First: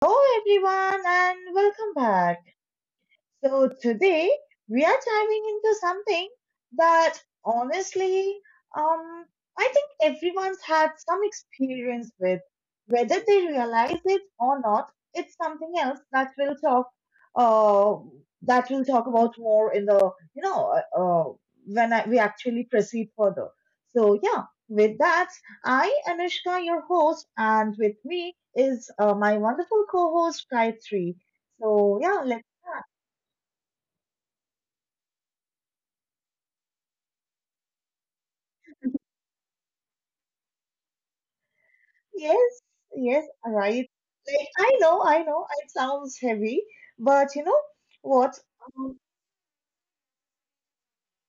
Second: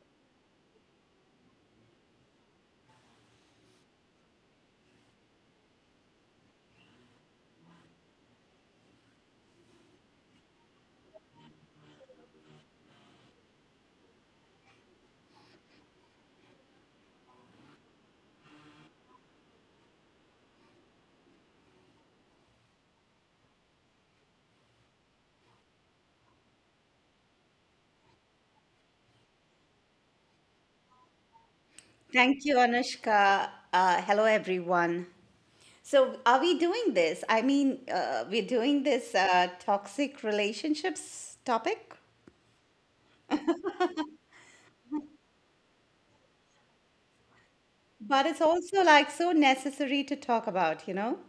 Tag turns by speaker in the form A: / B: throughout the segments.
A: Hello everyone and welcome back. So today we are diving into something that honestly, um, I think everyone's had some experience with, whether they realize it or not. It's something else that uh, that we'll talk about more in the, we actually proceed further. So yeah, with that, I, Anushka, your host, and with me is my wonderful co-host, Gayatri. So yeah,
B: Thank
A: let's.
B: you, Anushka. Hello, everyone. So, are we doing this? We're doing this toxic relationships topic,
A: Yes, yes, right. Like I know, it sounds heavy, but you know
B: but
A: what?
B: it's also
A: Um,
B: like so necessary to talk about, you know?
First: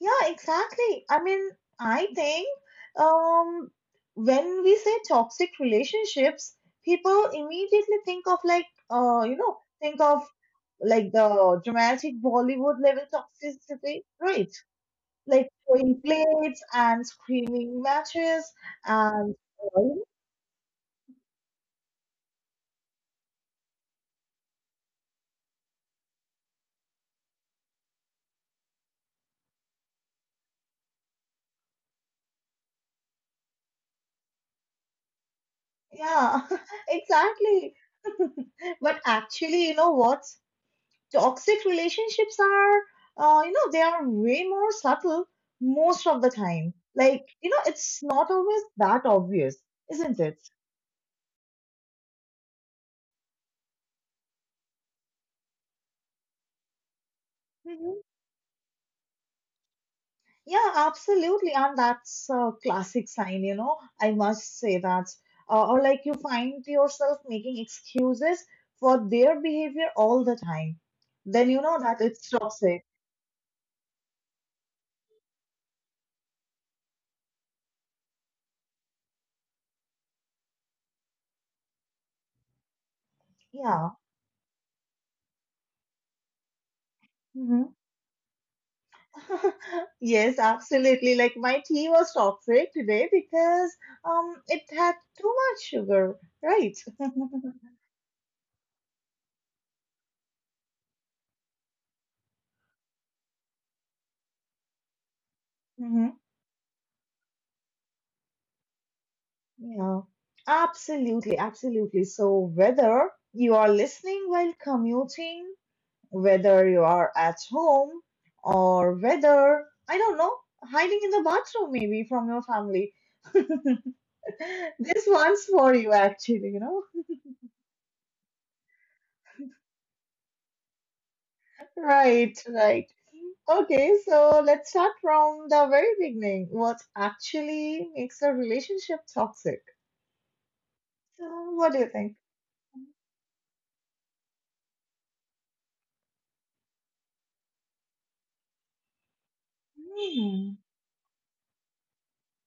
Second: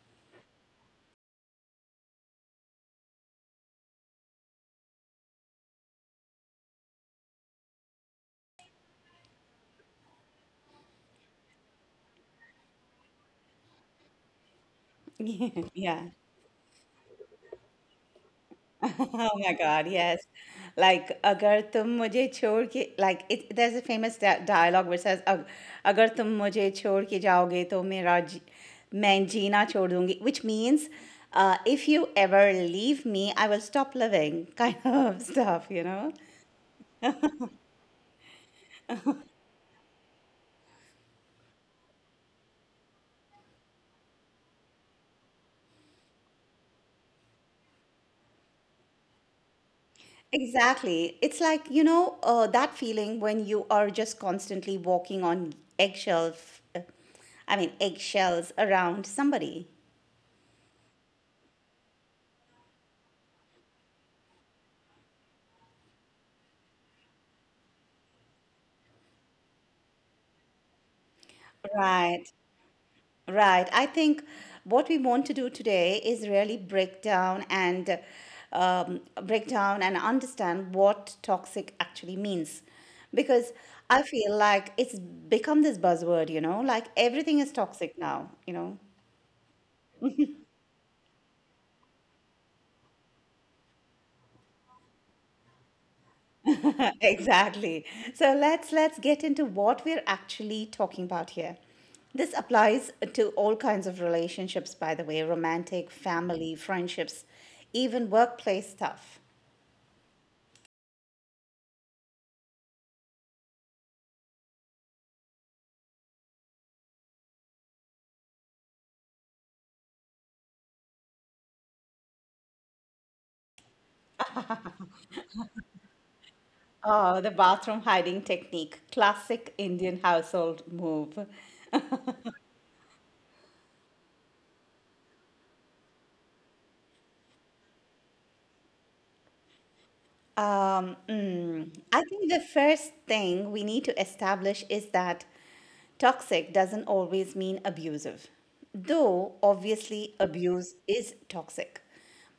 A: yeah, exactly. I mean, I think um when we say toxic relationships, people immediately think of like the dramatic Bollywood level toxicity, right? Like throwing
B: Yeah.
A: plates and screaming matches and.
B: Oh my God, yes. Like, अगर तुम मुझे छोड़ के like it, there's a famous dialogue which says "अग- अगर तुम मुझे छोड़ के जाओगे तो मेरा जी, मैं जीना छोड़ दूंगी," which means if you ever leave me I will stop living kind of stuff, you know.
A: Yeah, exactly. But actually, you know what? Toxic relationships they are way more subtle most of the time. Like, it's not always that obvious, isn't it?
B: Exactly. It's like, you know, that feeling when you are just constantly walking on eggshells, I mean,
A: Hmm.
B: eggshells around somebody.
A: Yeah, absolutely. And that's a classic sign, I must say that. Or like you find yourself making excuses for their behavior all the time. Then you know that it's
B: Right.
A: toxic.
B: Right. I think what we want to do today is really break down and understand what toxic actually means. Because
A: Yeah.
B: I feel like it's become this buzzword, you know, like everything is toxic now, you know.
A: Yes, absolutely. Like my tea was toxic today because it had too much sugar, right?
B: Exactly. So let's get into what we're actually talking about here. This applies to all kinds of relationships, by the way: romantic,
A: Hmm.
B: family, friendships, even workplace stuff.
A: Yeah, absolutely, absolutely. So whether you are listening while commuting, whether you are at home, or whether, I don't know, hiding in the bathroom maybe from your family, this one's for you actually.
B: Oh, the bathroom hiding technique, classic Indian household move.
A: Right, right. Okay, so let's start from the very beginning. What actually makes a relationship toxic? So, what do you
B: I
A: think?
B: think the first thing we need to establish is that toxic doesn't always mean abusive, though obviously
A: Hmm.
B: abuse is toxic.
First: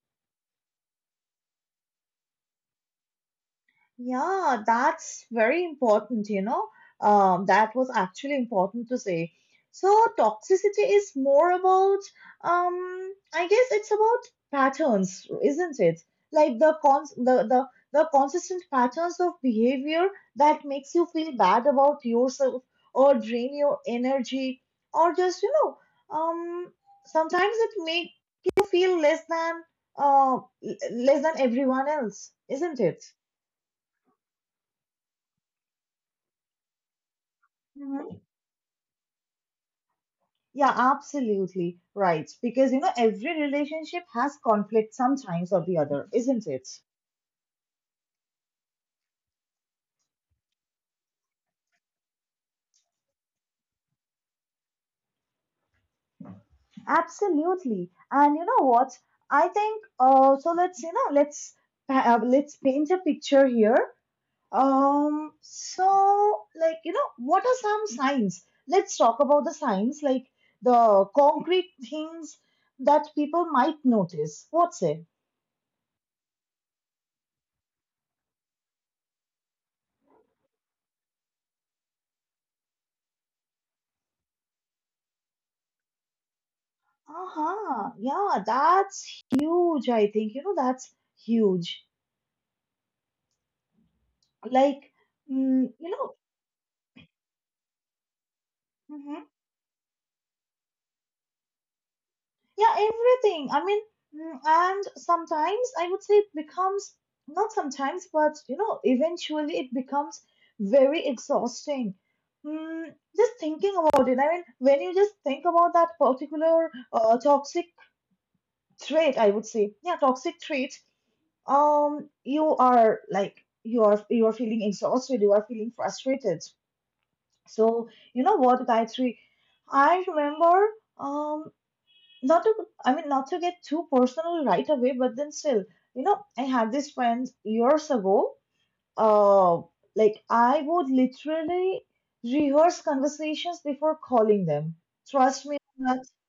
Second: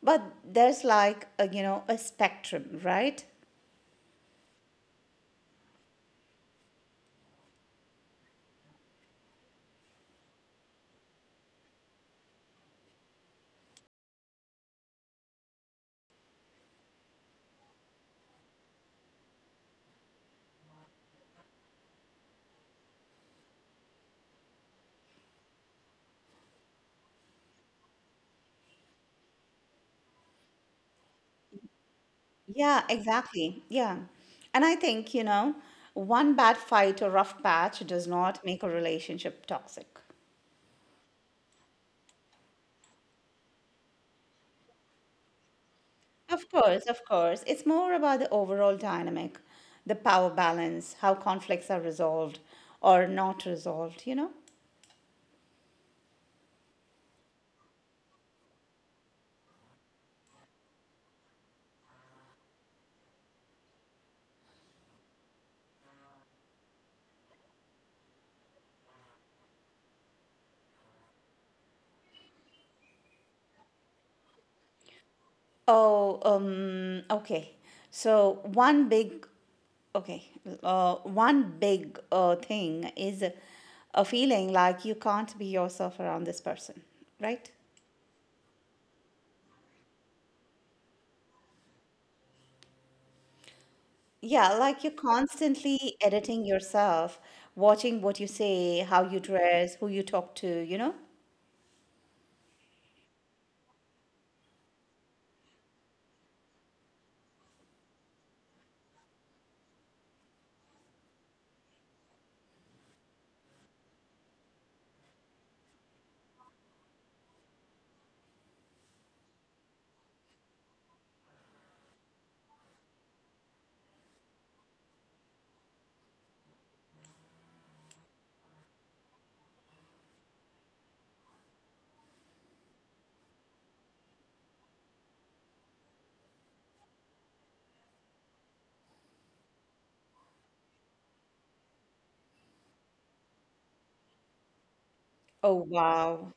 B: But there's like a, you know, a spectrum, right?
A: Yeah, that's very important. That was actually important to say. So toxicity is more about, I guess it's about patterns, isn't it? Like the consistent patterns of behavior that makes you feel bad about yourself or drain your energy or just, um, sometimes it make you feel less than everyone else,
B: Yeah,
A: isn't it?
B: exactly. Yeah. And I think, you know, one bad fight or rough patch does not make a relationship toxic.
A: Yeah, absolutely right. Because every relationship has conflict sometimes or the other,
B: Of
A: isn't it?
B: course, of course. It's more about the overall dynamic, the power balance, how conflicts are resolved or not resolved, you know?
A: Absolutely. And you know what? I think. Let's you know, let's paint a picture here. So, like what are some signs? Let's talk about the signs, like the concrete things that people might notice. What's it?
B: Oh, um, okay. So one big, okay, uh, one big uh, thing is a feeling like you can't be yourself around this person,
A: Uh
B: right?
A: huh. Yeah, that's huge. I think that's huge
B: Yeah, like
A: like
B: you're
A: mm, you
B: constantly
A: know
B: editing yourself, watching what you say, how you
A: hmm,
B: dress, who you talk to, you know?
A: yeah, everything I mean, and sometimes I would say it becomes, not sometimes but eventually it becomes very exhausting, mm, just thinking about it. I mean when you just think about that particular toxic trait, I would say, yeah, toxic trait, you are like you are feeling exhausted, you are feeling frustrated. So you know what, Gayatri? I remember, um not to, I mean not to get too personal right away, but then still, you know, I had this friend years ago. uh like I would literally rehearse conversations before calling them. Trust
B: Oh,
A: me on that.
B: wow.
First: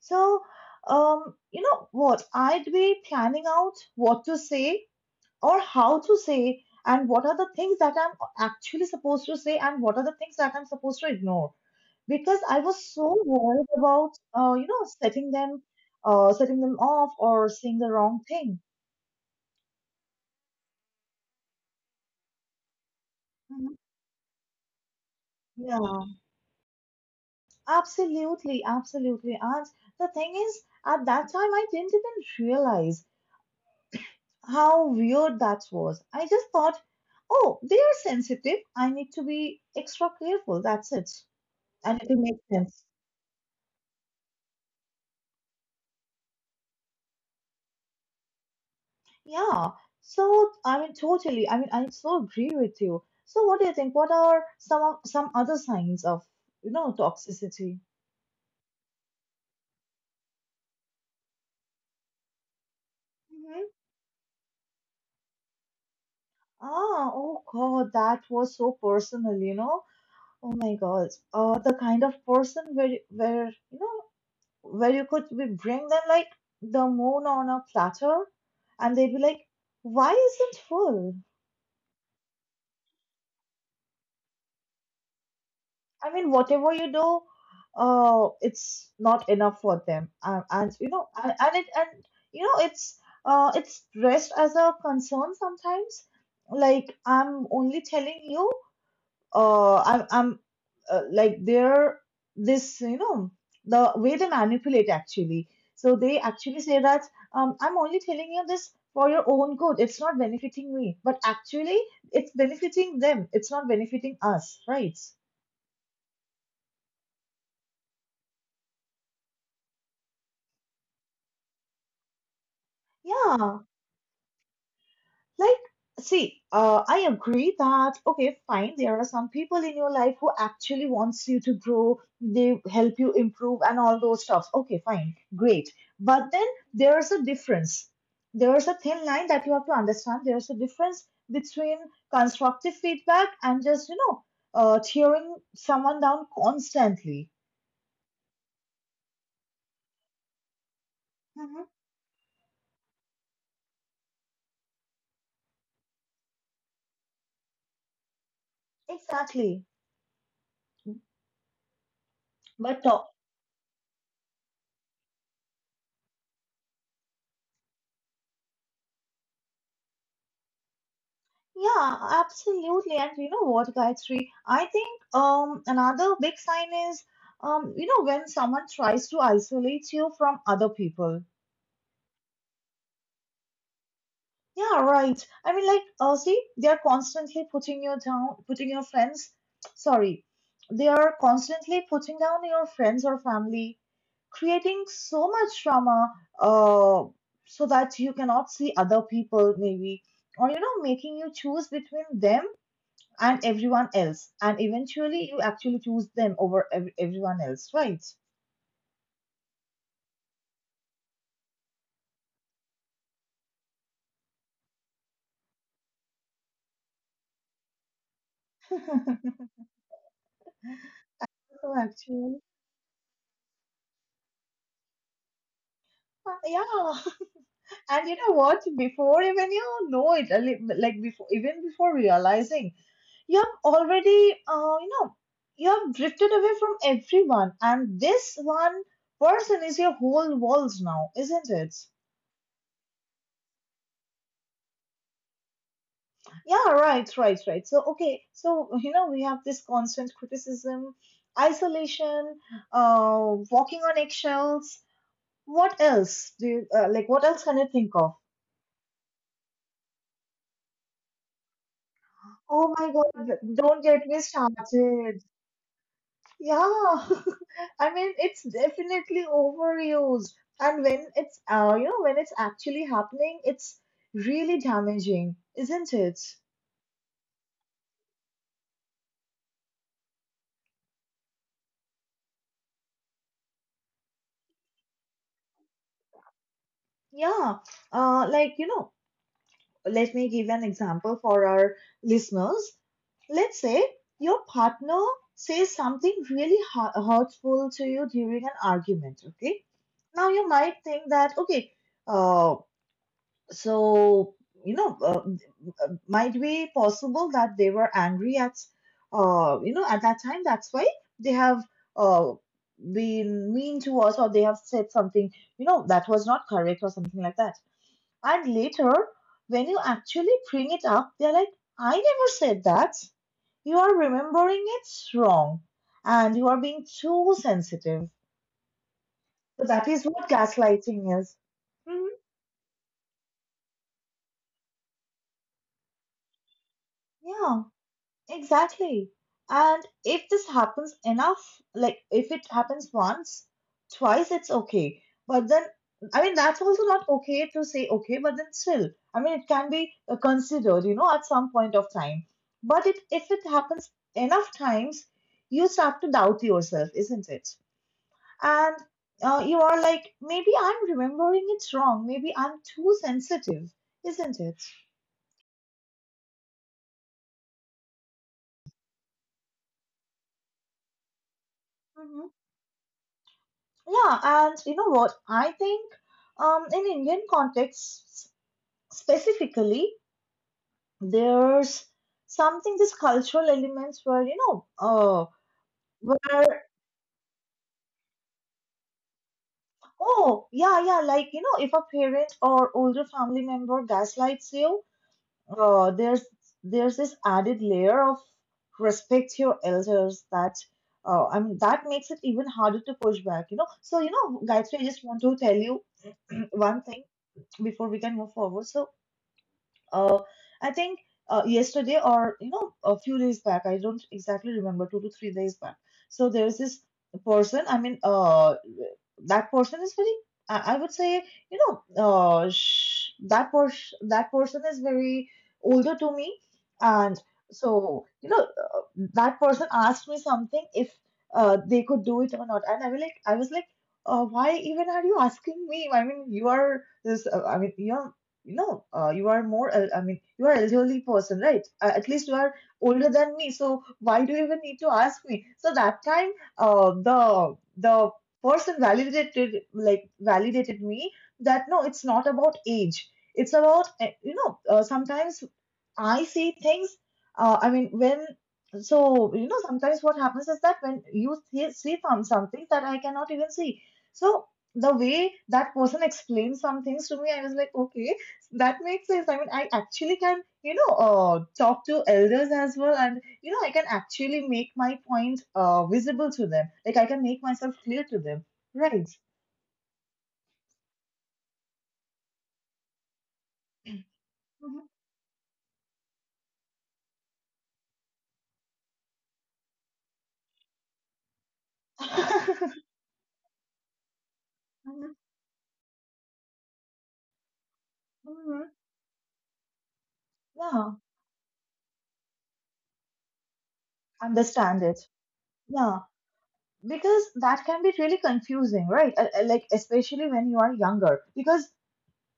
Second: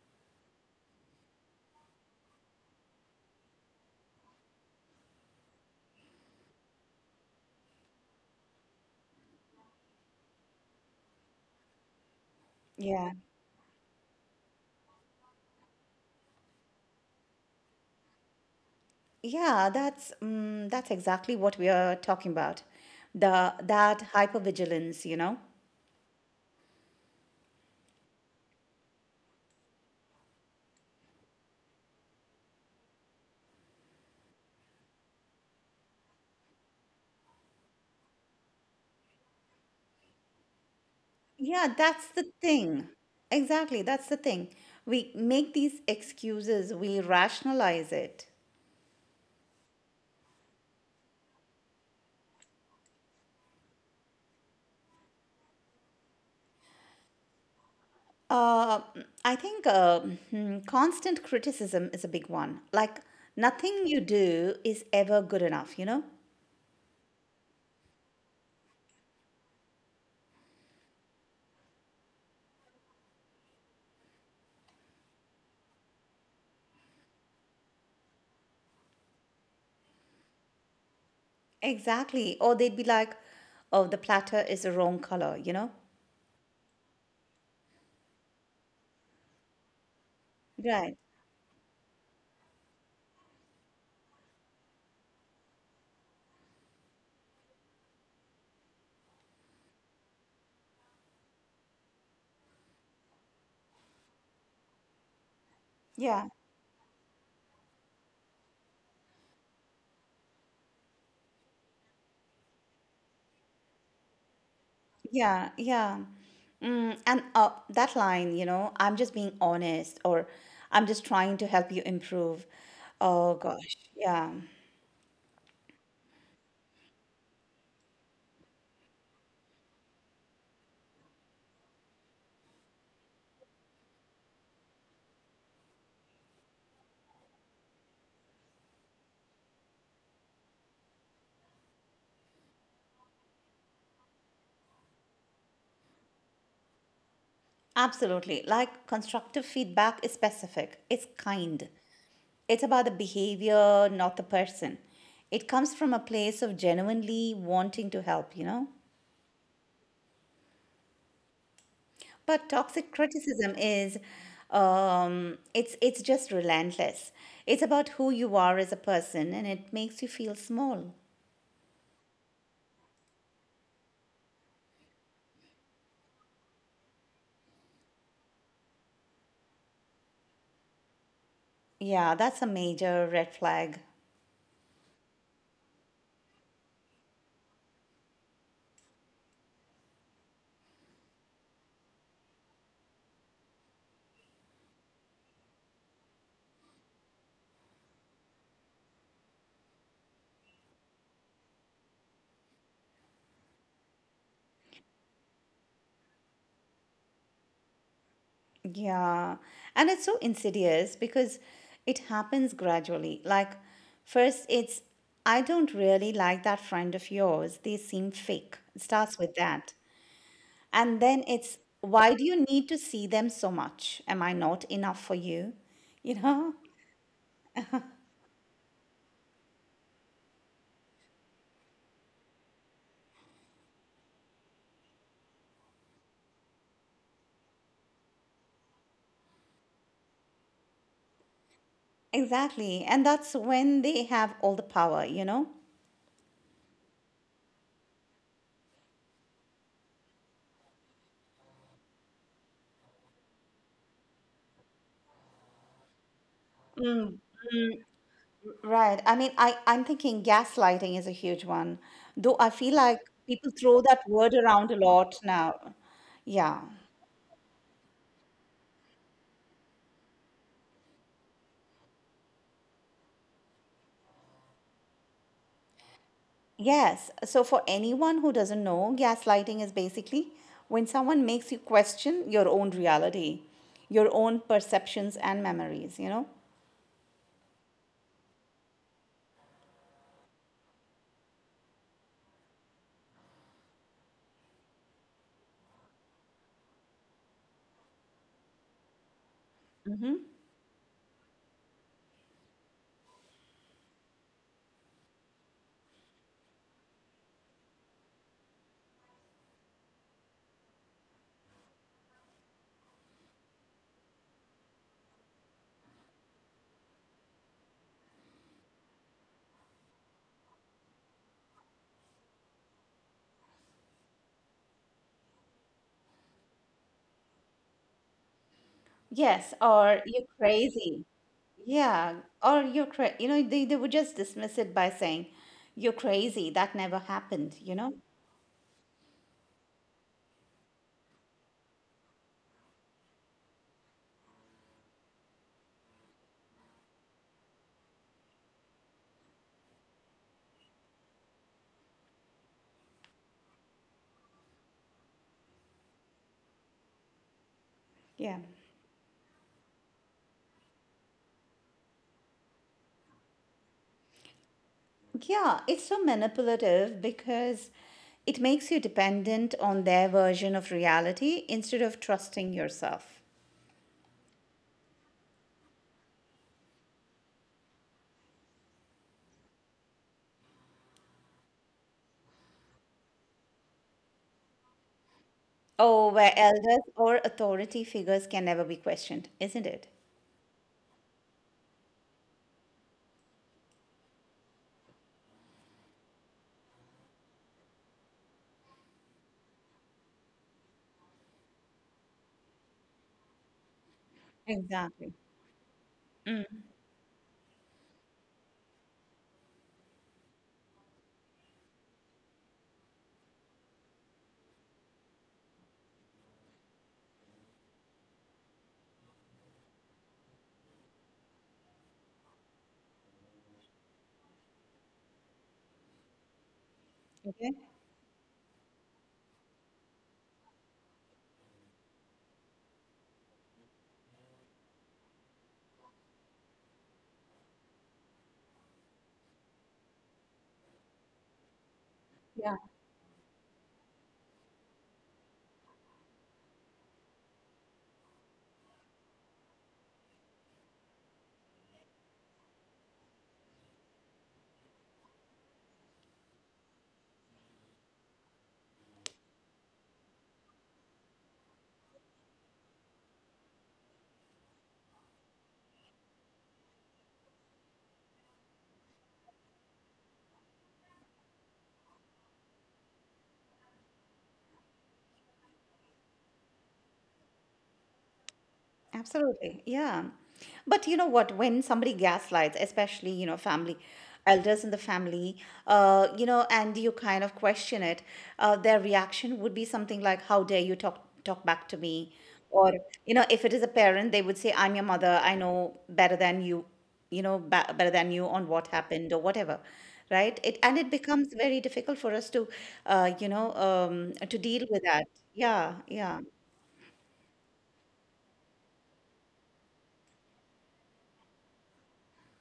A: So, you know what, I'd be planning out what to say or how to say and what are the things that I'm actually supposed to say and what are the things that I'm supposed to ignore, because I was
B: Yeah.
A: so worried about uh, you know setting them setting them off or saying the wrong thing.
B: Yeah, that's exactly what we are talking about. The
A: Mhm.
B: that hypervigilance, you know?
A: Yeah, absolutely, absolutely. And the thing is, at that time, I didn't even realize how weird that was. I just thought, oh, they are sensitive. I need to be extra careful. That's it.
B: Yeah,
A: And
B: that's
A: it will
B: the
A: make sense.
B: thing. Exactly, that's the thing. We make these excuses, we rationalize it.
A: Yeah, so I mean, totally. I mean, I so agree with you. So, what do you think? What are some of, some other signs of toxicity?
B: Uh, I think constant criticism is a big one. Like,
A: Mm-hmm.
B: nothing you do is ever good enough, you know?
A: Ah, oh God, that was so personal, you know. Oh my God, the kind of person where you know where you could be bring them like the moon on a platter, and they'd be like, "Why isn't full?"
B: Exactly. Or they'd be like, oh, the platter is the wrong color, you know?
A: I mean, whatever you do, it's not enough for them, and, and you
B: Right.
A: know, and, and it and you know, it's it's dressed as a concern sometimes. Like I'm only telling you, I'm like they're this, the way they manipulate actually. So they
B: Yeah.
A: actually say that, I'm only telling you this for your own good. It's not benefiting me, but actually, it's benefiting them. It's not benefiting us, right?
B: Yeah, yeah. Mm, and that line, you know, I'm just being honest, or I'm just trying to help you improve. Oh
A: Yeah,
B: gosh, yeah.
A: like, see, I agree that, okay, fine, there are some people in your life who actually wants you to grow, they help you improve and all those stuff. Okay, fine, great. But then there's a difference. There's a thin line that you have to understand. There's a difference between constructive feedback and just, tearing someone down constantly.
B: Absolutely. Like constructive feedback is specific, it's
A: Hmm.
B: kind. It's about the behavior, not the person. It comes from a place of genuinely wanting to help, you know?
A: Exactly.
B: But
A: But
B: toxic
A: to.
B: criticism is it's just relentless. It's about who you are as a person, and it makes you feel small.
A: Yeah, absolutely. And you know what, Gayatri? I think another big sign is, you know, when someone tries to isolate you from other people.
B: Yeah, that's a major red flag.
A: Yeah, right. I mean, like, see, they are constantly putting you down, putting your friends. Sorry, they are constantly putting down your friends or family, creating so much drama, uh, so that you cannot see other people maybe, or you know, making you choose between them and everyone else. And eventually, you actually choose them over everyone else, right?
B: Yeah. And it's so insidious because it happens gradually. Like, first, it's, I don't really like that friend of yours. They seem fake. It starts with that. And then it's,
A: So
B: why do you
A: actually,
B: need to see them so much? Am I not enough for you? You know?
A: yeah. And you know what? Before even you know it, like before, even before realizing, you have already, you know, you have drifted away from everyone, and this one person is your whole world now, isn't it?
B: Exactly. And that's when they have all the power, you know?
A: Yeah, right, right, right. So, okay, so you know, we have this constant criticism, isolation, walking on eggshells. What else do you, like? What else can you think of?
B: Right. I'm thinking gaslighting is a huge one, though I feel
A: Oh my
B: like
A: God,
B: people throw
A: don't
B: that
A: get me
B: word around a lot
A: started.
B: now.
A: Yeah,
B: Yeah.
A: I mean, it's definitely overused. And when it's, you know, when it's actually happening, it's really damaging, isn't it?
B: Yes. So, for anyone who doesn't know, gaslighting is basically when someone makes you question your own reality, your own perceptions and memories, you know?
A: Yeah, like, you know, let me give an example for our listeners. Let's say your partner says something really hurtful to you during an argument, okay?
B: Hmm.
A: Now you might think that, okay, uh, so, might be possible that they were angry at, you know, at that time. That's why they have uh, been mean to us, or they have said something, you know, that was not correct or something like that. And later, when you actually bring it up, they're like, I never said that. You are remembering it wrong and you are being too sensitive.
B: Yes.
A: So that
B: Or
A: is
B: you're
A: what
B: crazy.
A: gaslighting is. Mhm.
B: Yeah, or you're cra you know, they would just dismiss it by saying, you're crazy, that never happened, you know?
A: Yeah. Exactly. And if this happens enough, like if it happens once, twice, it's okay. But then, I mean, that's also not okay to say okay, but then still, I mean, it can be considered, you know, at some point of time. But it, if it happens enough times, you start to doubt yourself, isn't it?
B: Yeah.
A: And, you are like, maybe I'm remembering it wrong. Maybe I'm too sensitive, isn't it?
B: Yeah, it's so manipulative because it makes you dependent on their version of reality instead of trusting yourself.
A: Yeah, and you know what? I think, in Indian contexts specifically, there's something this cultural elements where you know,
B: Oh, where
A: where
B: elders or authority figures can never be questioned, isn't it?
A: oh, yeah, yeah, like you know, if a parent or older family member gaslights you, uh, there's there's this added layer of respect to your elders that. I mean that makes it even harder to push back, you know. So you know, Gayatri, I just
B: Exactly.
A: want to tell you one thing before we can move forward. So. Uh, I think yesterday or you know a few days back, I don't exactly remember, 2 to 3 days back. So there's this person. I mean, that person is very. I would say, you know, that person is very older to me, and
B: Okay.
A: so you know, that person asked me something if they could do it or not, and I was like, why even are you asking me? I mean, you are this. I mean, you no, you are more I mean you are elderly person, right? At least you are
B: Yeah.
A: older than me, so why do you even need to ask me? So that time, the person validated, like validated me, that no, it's not about age, it's about, you know, sometimes I see things. I mean, when, so you know, sometimes what happens is that when you see, see from something that I cannot even see. So the way that person explained some things to me, I was like, okay, that makes sense. I mean, I actually can, you know, talk to elders as well, and you know, I can actually make my point, visible to them. Like I can make myself clear to them, right?
B: Absolutely. Yeah. But you know what? When somebody gaslights, especially, you know, family, elders in the
A: Mhm.
B: family, you know, and you kind of question it, their reaction would be something like, how dare you talk back to me? Or, you know, if it is a parent, they would say, I'm your
A: Mhm.
B: mother, I know better than you, you know, better than you on what
A: Mhm.
B: happened or whatever. Right? It
A: Yeah,
B: becomes very difficult for us to to deal with
A: understand it.
B: that. Yeah,
A: Yeah,
B: yeah.
A: because that can be really confusing, right? Like especially when you are younger, because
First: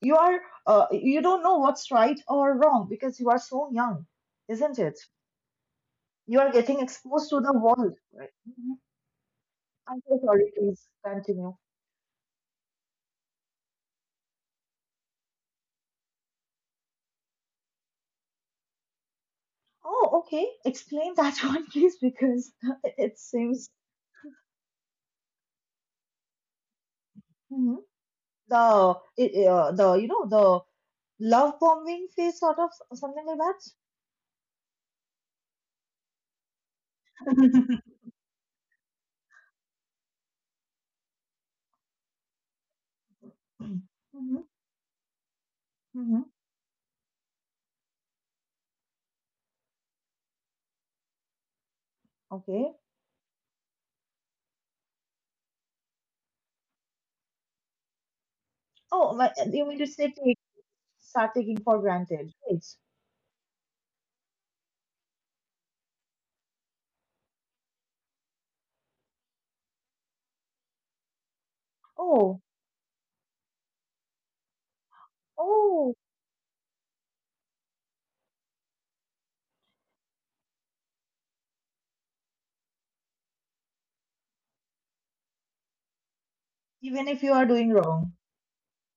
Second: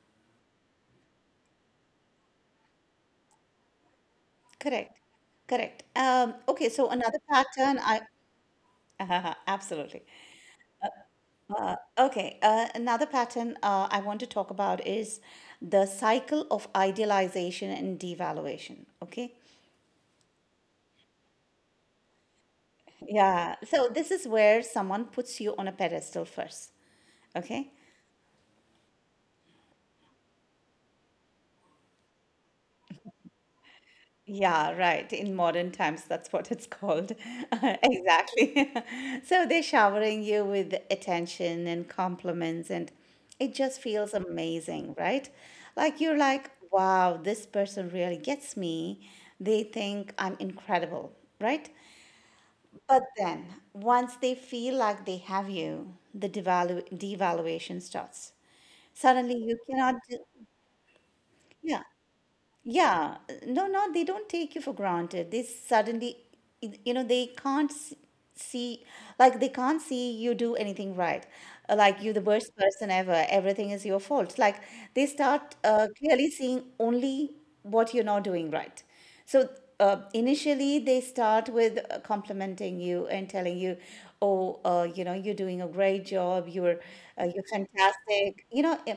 A: you are you don't know what's right or wrong because you are so young, isn't it?
B: Correct. Correct.
A: You are
B: Okay,
A: getting
B: so another
A: exposed to the
B: pattern
A: world,
B: I
A: right? Mhm. I'm
B: absolutely.
A: so sorry, please continue.
B: Okay, another pattern I want to talk about is the cycle of idealization and devaluation. Okay.
A: Oh okay, explain that one please, because it
B: Yeah.
A: seems.
B: So this is where someone puts you on a pedestal first. Okay.
A: Mhm. the it, the you know the love bombing phase, sort of something like that.
B: Yeah, right. In modern times, that's what it's called.
A: Mm-hmm.
B: Exactly. So they're showering you with attention and compliments, and it just feels amazing, right? Like you're
A: Mm-hmm.
B: like, wow, this person really gets me. They think I'm incredible, right?
A: Okay.
B: But then once they feel like they have you, the devaluation starts.
A: Oh
B: Suddenly
A: my,
B: you
A: you mean to
B: cannot do,
A: say start taking
B: yeah.
A: for granted. Right.
B: Yeah, no, no, they don't take you for granted. They suddenly, you know, they can't s- see, like, they can't see you do anything right. Like, you're the
A: Oh,
B: worst person ever. Everything is your fault. Like, they start
A: oh,
B: clearly seeing only what you're not doing right. So initially, they start with complimenting you and telling you, "Oh, you know, you're doing a great job. You're
A: even if
B: uh,
A: you
B: you're
A: are doing wrong.
B: fantastic." You know,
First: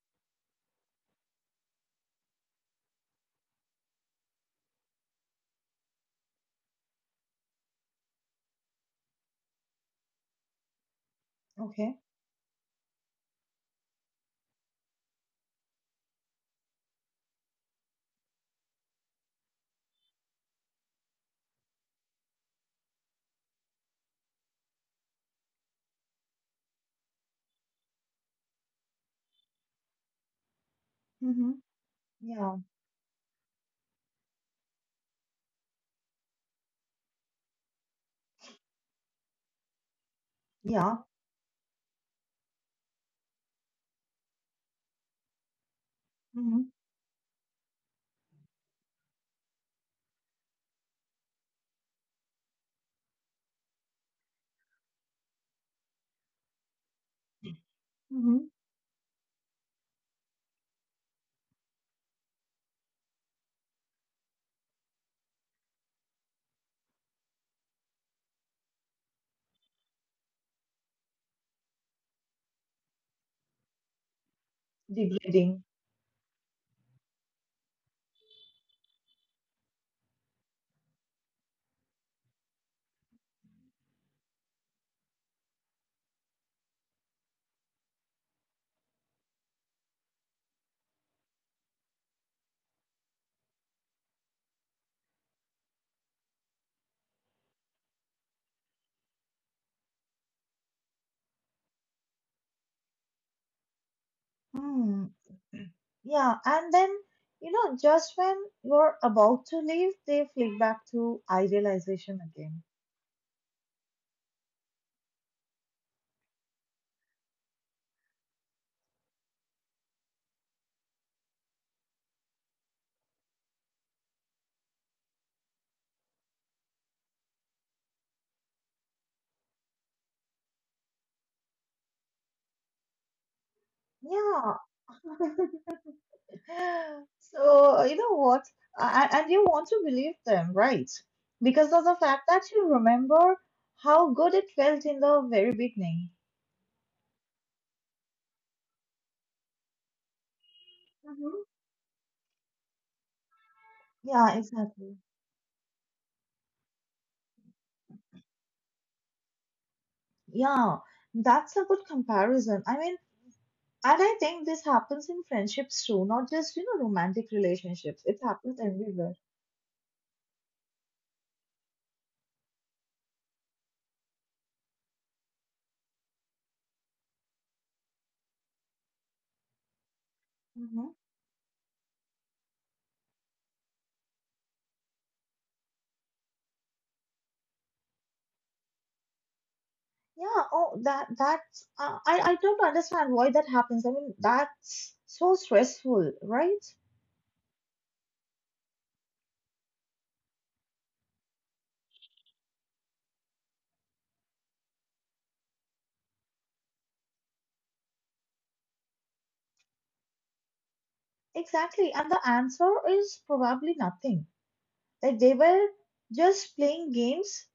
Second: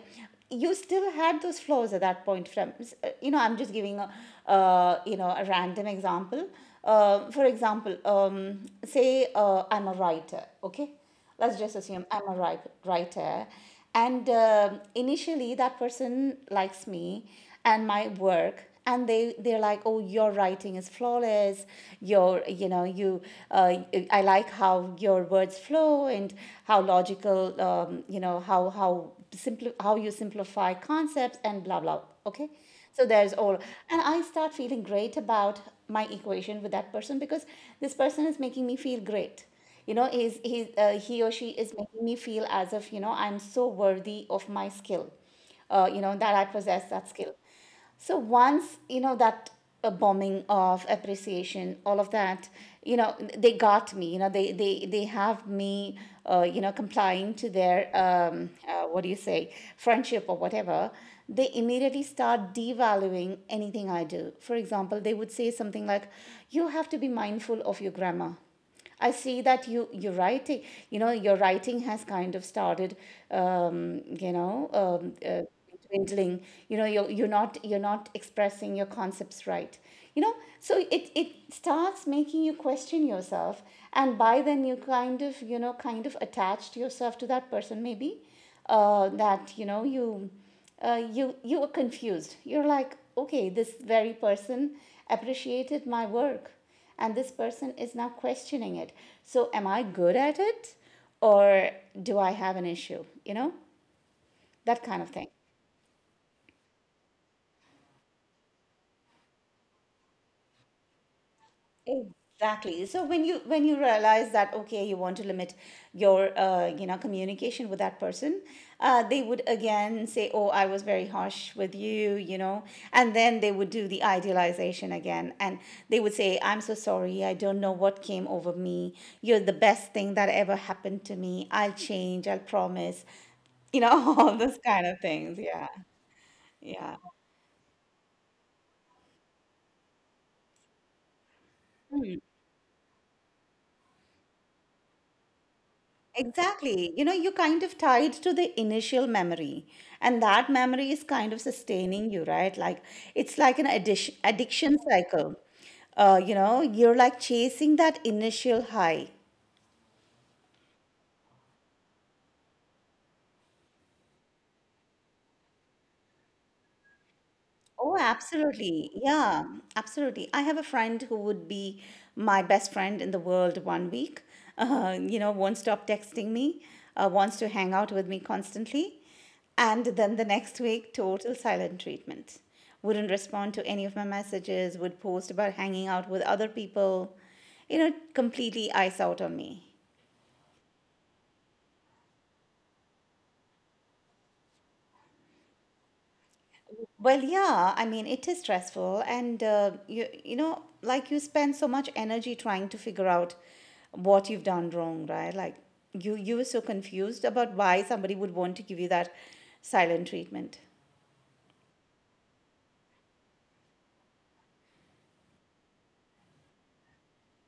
B: you still had those flaws at that point. You know, I'm just giving a you know, a random example. For example, say I'm a writer. Okay, let's just
A: Okay.
B: assume I'm a writer. And initially that person likes me and my work, and they're like, oh, your writing is flawless, your you know you uh, I like how your words flow, and how logical, you know, how how you simplify concepts
A: Mm-hmm.
B: and blah blah, okay.
A: Yeah,
B: So there's all, and I start feeling great about my equation with that person, because this person is making me feel great. You know,
A: yeah.
B: he or she is making me feel as if, you know, I'm so worthy of my skill, you know, that I
A: Mm-hmm.
B: possess that skill. So once you know that bombing of appreciation, all of that, you know, they got me, you know, they have me, you know, complying to their
A: Mm-hmm.
B: what do you say, friendship or whatever, they immediately start devaluing anything I do. For example, they would say something like, you have to be mindful of your grammar. I see that you're writing. You know, your writing has kind of started, Um, you know, um, uh,
A: Degrading.
B: dwindling. You know, you're not expressing your concepts right. You know, so it starts making you question yourself, and by then you kind of, you know, kind of attached yourself to that person, maybe, that you know you were confused. You're like, okay, this very person appreciated my work, and this person is now questioning it, so am I good at it, or do I have an issue, you know, that kind of thing.
A: Mm. Yeah, and then, you know, just when you're about to leave, they flick back to idealization again.
B: Exactly. So when you realize that, okay, you want to limit your you know, communication with that person, they would again say, "Oh, I was very harsh with you," you know, and then they would do the idealization again, and they would say, "I'm so sorry. I don't know what came over me. You're the best thing that ever happened to me. I'll change. I'll promise." You know, all
A: Yeah.
B: those kind of things. Yeah. Yeah.
A: So, you know what? And you want to believe them, right? Because of the fact that you remember how good it felt in the very beginning.
B: Exactly. You know, you're kind of tied to the initial memory, and that memory is kind of
A: Hmm.
B: sustaining you, right? Like, it's like an addiction
A: Yeah,
B: addiction
A: exactly.
B: cycle. You know, you're like chasing that initial high.
A: Yeah, that's a good comparison. I mean, and I think this happens in friendships too, not just, you know, romantic relationships.
B: Oh,
A: It happens
B: absolutely.
A: everywhere.
B: Yeah, absolutely. I have a friend who would be my best friend in the world one week, you know, won't stop texting me, wants to hang out with me constantly. And then the next
A: Hmm.
B: week, total silent treatment. Wouldn't respond to any of my messages, would post about hanging out with other people, you know, completely ice out on me.
A: Yeah, oh, that's I don't understand why that happens. I mean, that's so stressful, right?
B: Well, yeah, I mean, it is stressful, and you know, like, you spend so much energy trying to figure out what you've done wrong, right? Like, you were so confused about why somebody would want to give you that silent treatment.
A: Exactly. And the answer is probably nothing. Like they were just playing games,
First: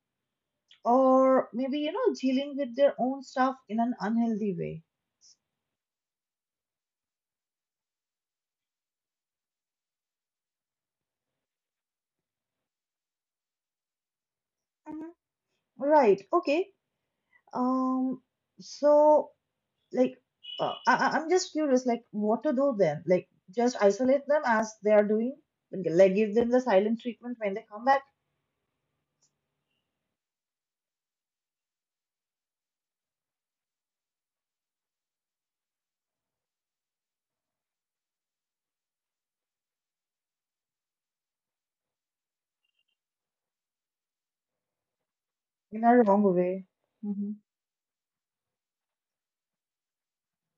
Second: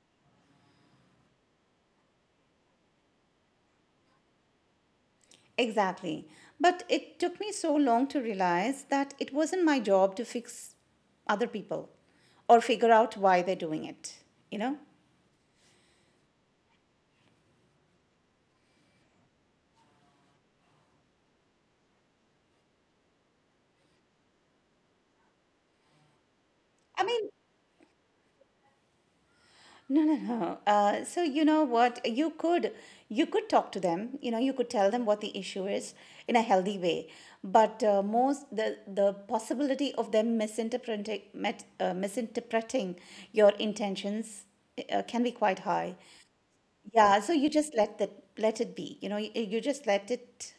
A: or maybe, you know, dealing with their own stuff in an unhealthy way.
B: Exactly. But it took me so long to realize that it wasn't my job to fix other people or figure out why they're doing it, you know?
A: Hmm. Right. Okay. Um, so like I'm just curious, like what to do then? Like just isolate them as they are doing, like give them the silent
B: I mean,
A: treatment when they come back
B: no, no, no. So you know what? You could talk to them. You know, you could tell them what the issue is in a healthy way. But most, the possibility of them misinterpreting your intentions can be quite
A: in
B: high.
A: a wrong way.
B: Yeah,
A: Hmm.
B: so you just let that let it be. You know, you just let it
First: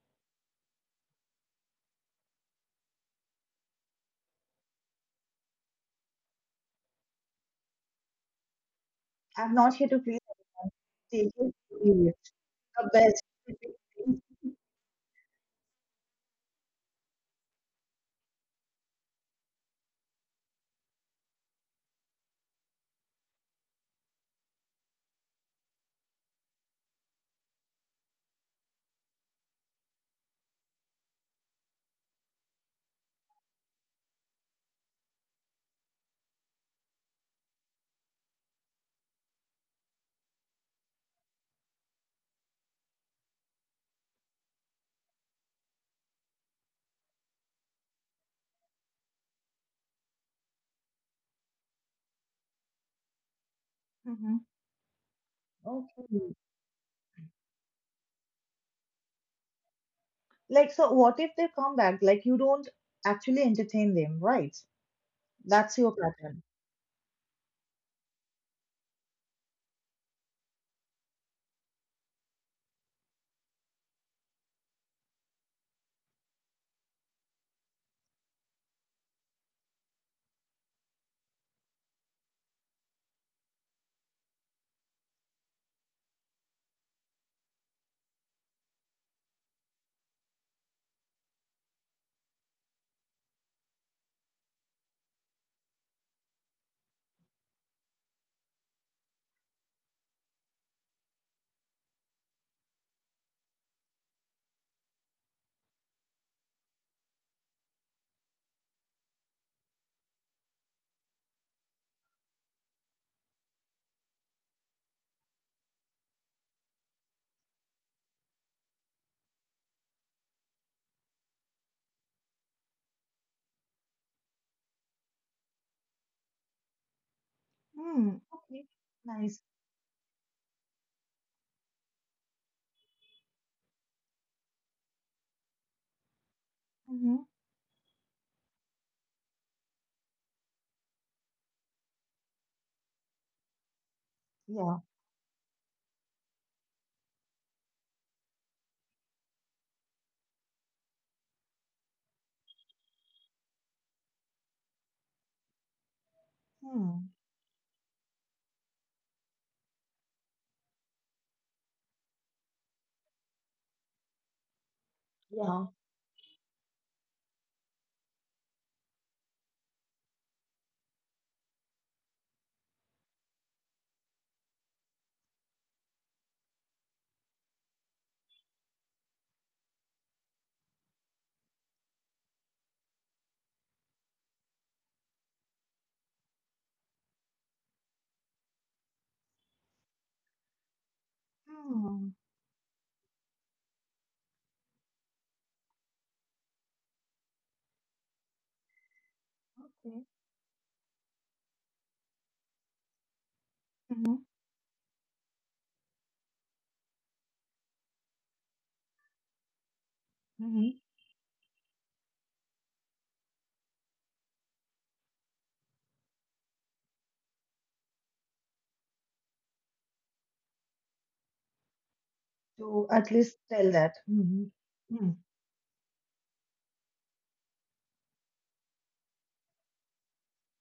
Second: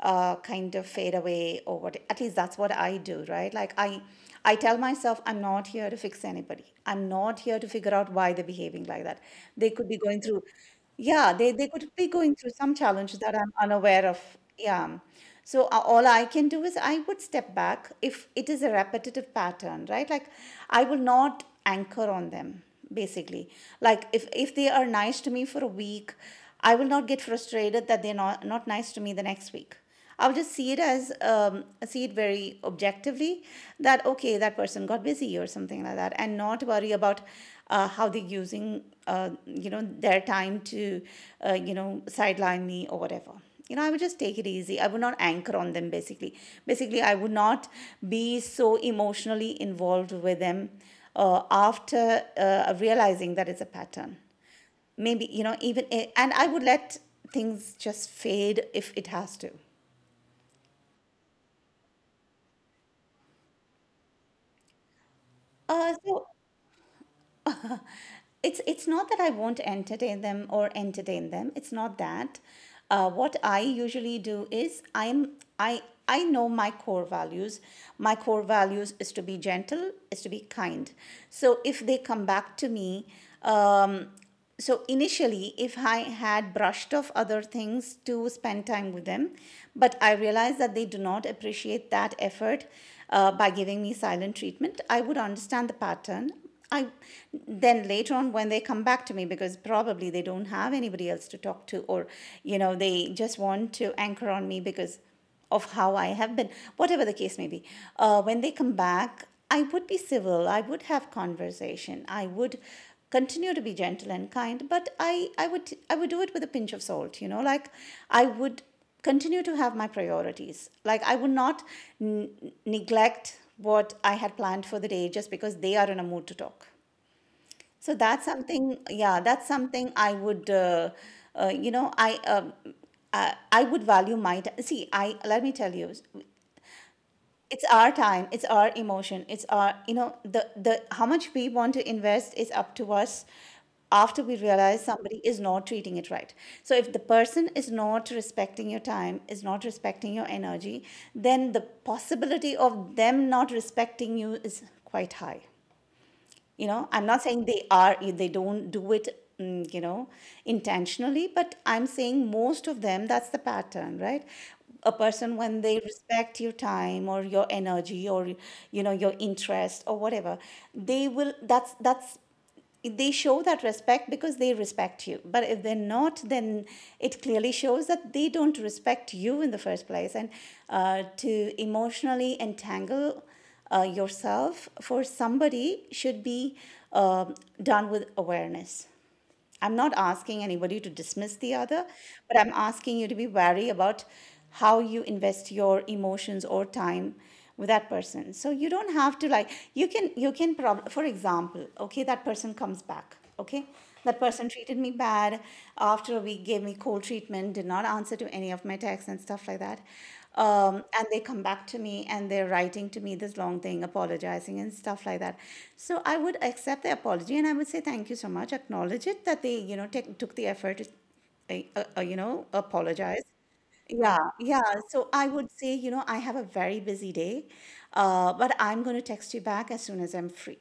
B: kind of fade away, or what at least that's what I do, right? Like I tell myself I'm not here to fix anybody. I'm not here to figure out why they're behaving like that.
A: I'm
B: They
A: not here
B: could be
A: to please.
B: going through.
A: I'm
B: Yeah, they
A: taking
B: they could be
A: you.
B: going through some
A: The
B: challenges
A: best.
B: that I'm unaware of. Yeah. So all I can do is I would step back if it is a repetitive pattern, right? Like I will not anchor on them basically, like if they are nice to me for a week, I will not get frustrated that they're not nice to me the next week. I'll just see it very objectively that okay, that person got busy or something like that, and not worry about how they're using their time to sideline me or whatever. You know I would just take it easy. I would not anchor on them basically. I would not be so emotionally involved with them after realizing that it's a pattern.
A: Hmm.
B: Maybe, even, and
A: Okay.
B: I would let things just fade if it has to.
A: Like, so what if they come back? Like, you don't actually entertain them, right? That's your
B: So
A: pattern.
B: it's not that I won't entertain them or entertain them. It's not that. What I usually do is I I know my core values. My core values is to be gentle, is to be kind. So if they come back to me, um, so initially if I had brushed off other things to spend time with them, but I realized that they do not appreciate that effort, by giving me silent treatment, I would understand the pattern. I Then later on when they come back to me, because probably they don't have anybody else to talk to, or they just want to anchor on me because of how I have been, whatever the case may be. When they come back, I would be civil, I would have conversation, I would continue to be gentle and kind, but I would do it with a pinch of salt, like I would continue to have my priorities. Like I would not n- neglect what I had planned for the day just because they are in a mood to talk. So
A: Hmm.
B: that's
A: Okay.
B: something, yeah,
A: Nice.
B: that's something I would, uh, you know, I, um, I would value my time. See, I let me tell you,
A: Mm-hmm.
B: it's our time, it's our emotion, it's our, the how much we want to invest is up to us, after we
A: Yeah.
B: realize somebody is not treating it right. So if the person is not respecting your time, is not respecting your energy, then the possibility of them not respecting you is quite high. You know I'm
A: Hmm.
B: not saying they don't do it mm, you know intentionally, but I'm saying most of them, that's the pattern, right? A person, when
A: Yeah.
B: they respect your time or your energy or your interest or whatever, they will that's they show that respect because they respect you. But if they're not, then it clearly shows that they don't respect you in the first place. And to emotionally entangle yourself for somebody should be um done with awareness. I'm not asking anybody to dismiss the other,
A: Hmm.
B: but I'm asking you to be wary about how you invest your emotions or time with that person. So you don't have to, like,
A: Okay.
B: for example, okay, that person comes back, okay?
A: Mm-hmm.
B: That person treated me bad, after a week gave me cold treatment, did not answer to any of my texts and stuff like that,
A: Mm-hmm.
B: and they come back to me and they're writing to me this long thing apologizing and stuff like that. So I would accept the apology, and I would say thank you so much, acknowledge it that they you know take, took the effort to
A: To at
B: apologize.
A: least tell that.
B: Yeah,
A: Mm-hmm.
B: yeah. So
A: Hmm.
B: I would say, I have a very busy day, but I'm going to text you back as soon as I'm free.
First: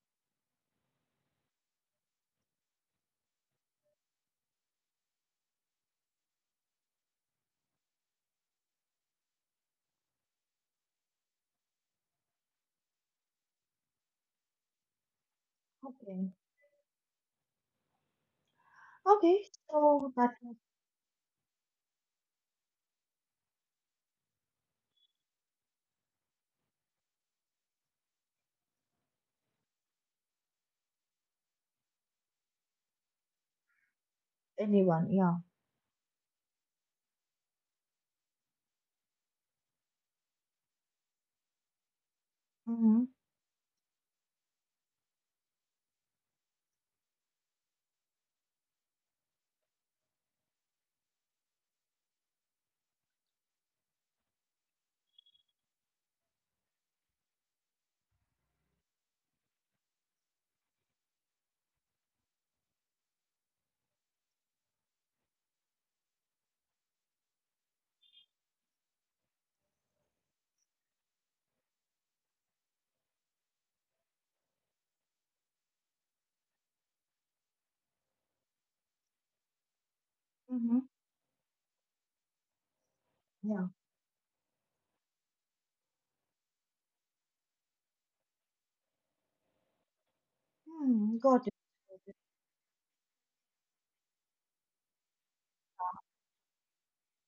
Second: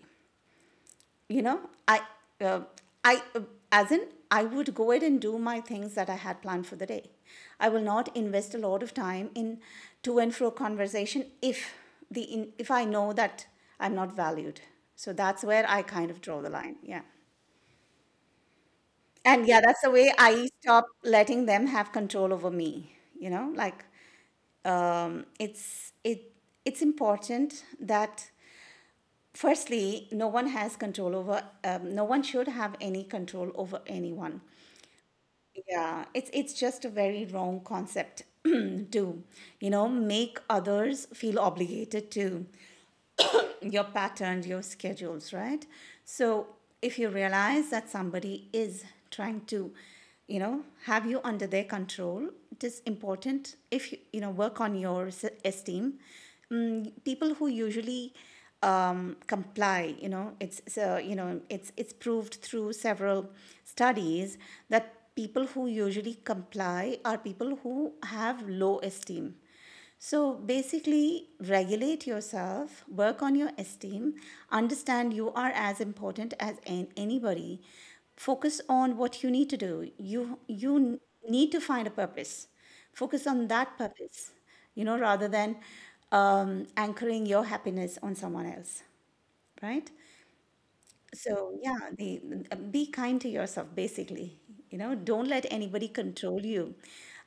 B: You know I uh, I as in I would go ahead and do my things that I had planned for the day. I will not invest a lot of time in to and fro conversation if I know that I'm not valued. So that's where I kind of
A: Okay.
B: draw the line, yeah.
A: Okay.
B: And yeah, that's the
A: So
B: way
A: that
B: I
A: was
B: stop letting them have control over me. you know like um, it's it it's important that, firstly, no one has control over, no one should have any control over anyone.
A: anyone. Yeah.
B: Yeah, it's just a very wrong concept to make others feel obligated to
A: Mm-hmm.
B: your patterns, your schedules, right? So if you realize that somebody is trying to, have you under their control, it is important if you work on your esteem. People who usually comply, so it's proved through several studies that people who usually comply are people who have low esteem. So basically, regulate yourself, work on your esteem, understand you are as important as anybody. Focus on what you need to do. You
A: Mm-hmm.
B: you need to find a purpose. Focus on
A: Yeah.
B: that purpose, rather than anchoring your happiness on someone else, right?
A: Hmm. Got it.
B: So yeah, be kind to yourself, basically. You know, don't let anybody control you.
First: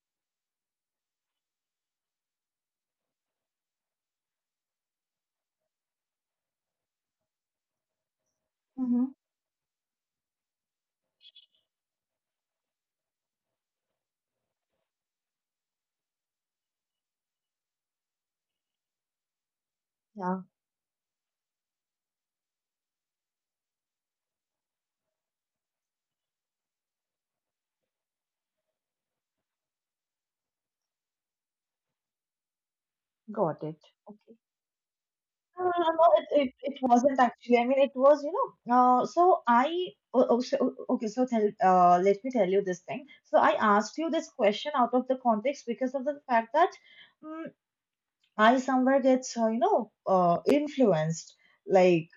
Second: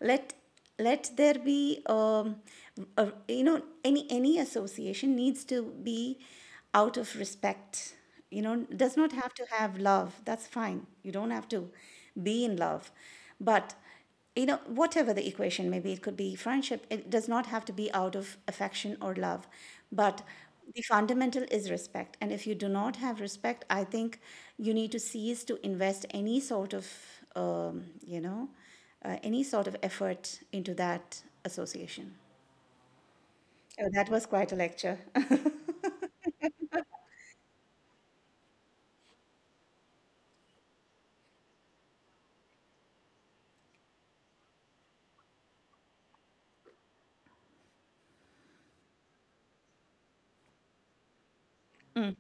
B: Let let there be, a, you know any association needs to be out of respect. You know, does
A: Mm-hmm.
B: not have to have love. That's fine. You don't have to be in love, but you know, whatever the equation may be, it could be friendship, it does not have to be out of affection or love. But
A: Yeah.
B: the fundamental is respect. And if you do not have respect, I think you need to cease to invest any sort of, um, you know, any sort of effort into that association.
A: Got it.
B: Oh, that was
A: Okay.
B: quite a lecture.
A: No, no, no, it wasn't actually. I mean, it was, you know, so I, oh, oh, so, oh, okay, so let me tell you this thing. So I asked you this question out of the context because of the fact that mm I somewhere get, influenced. Like,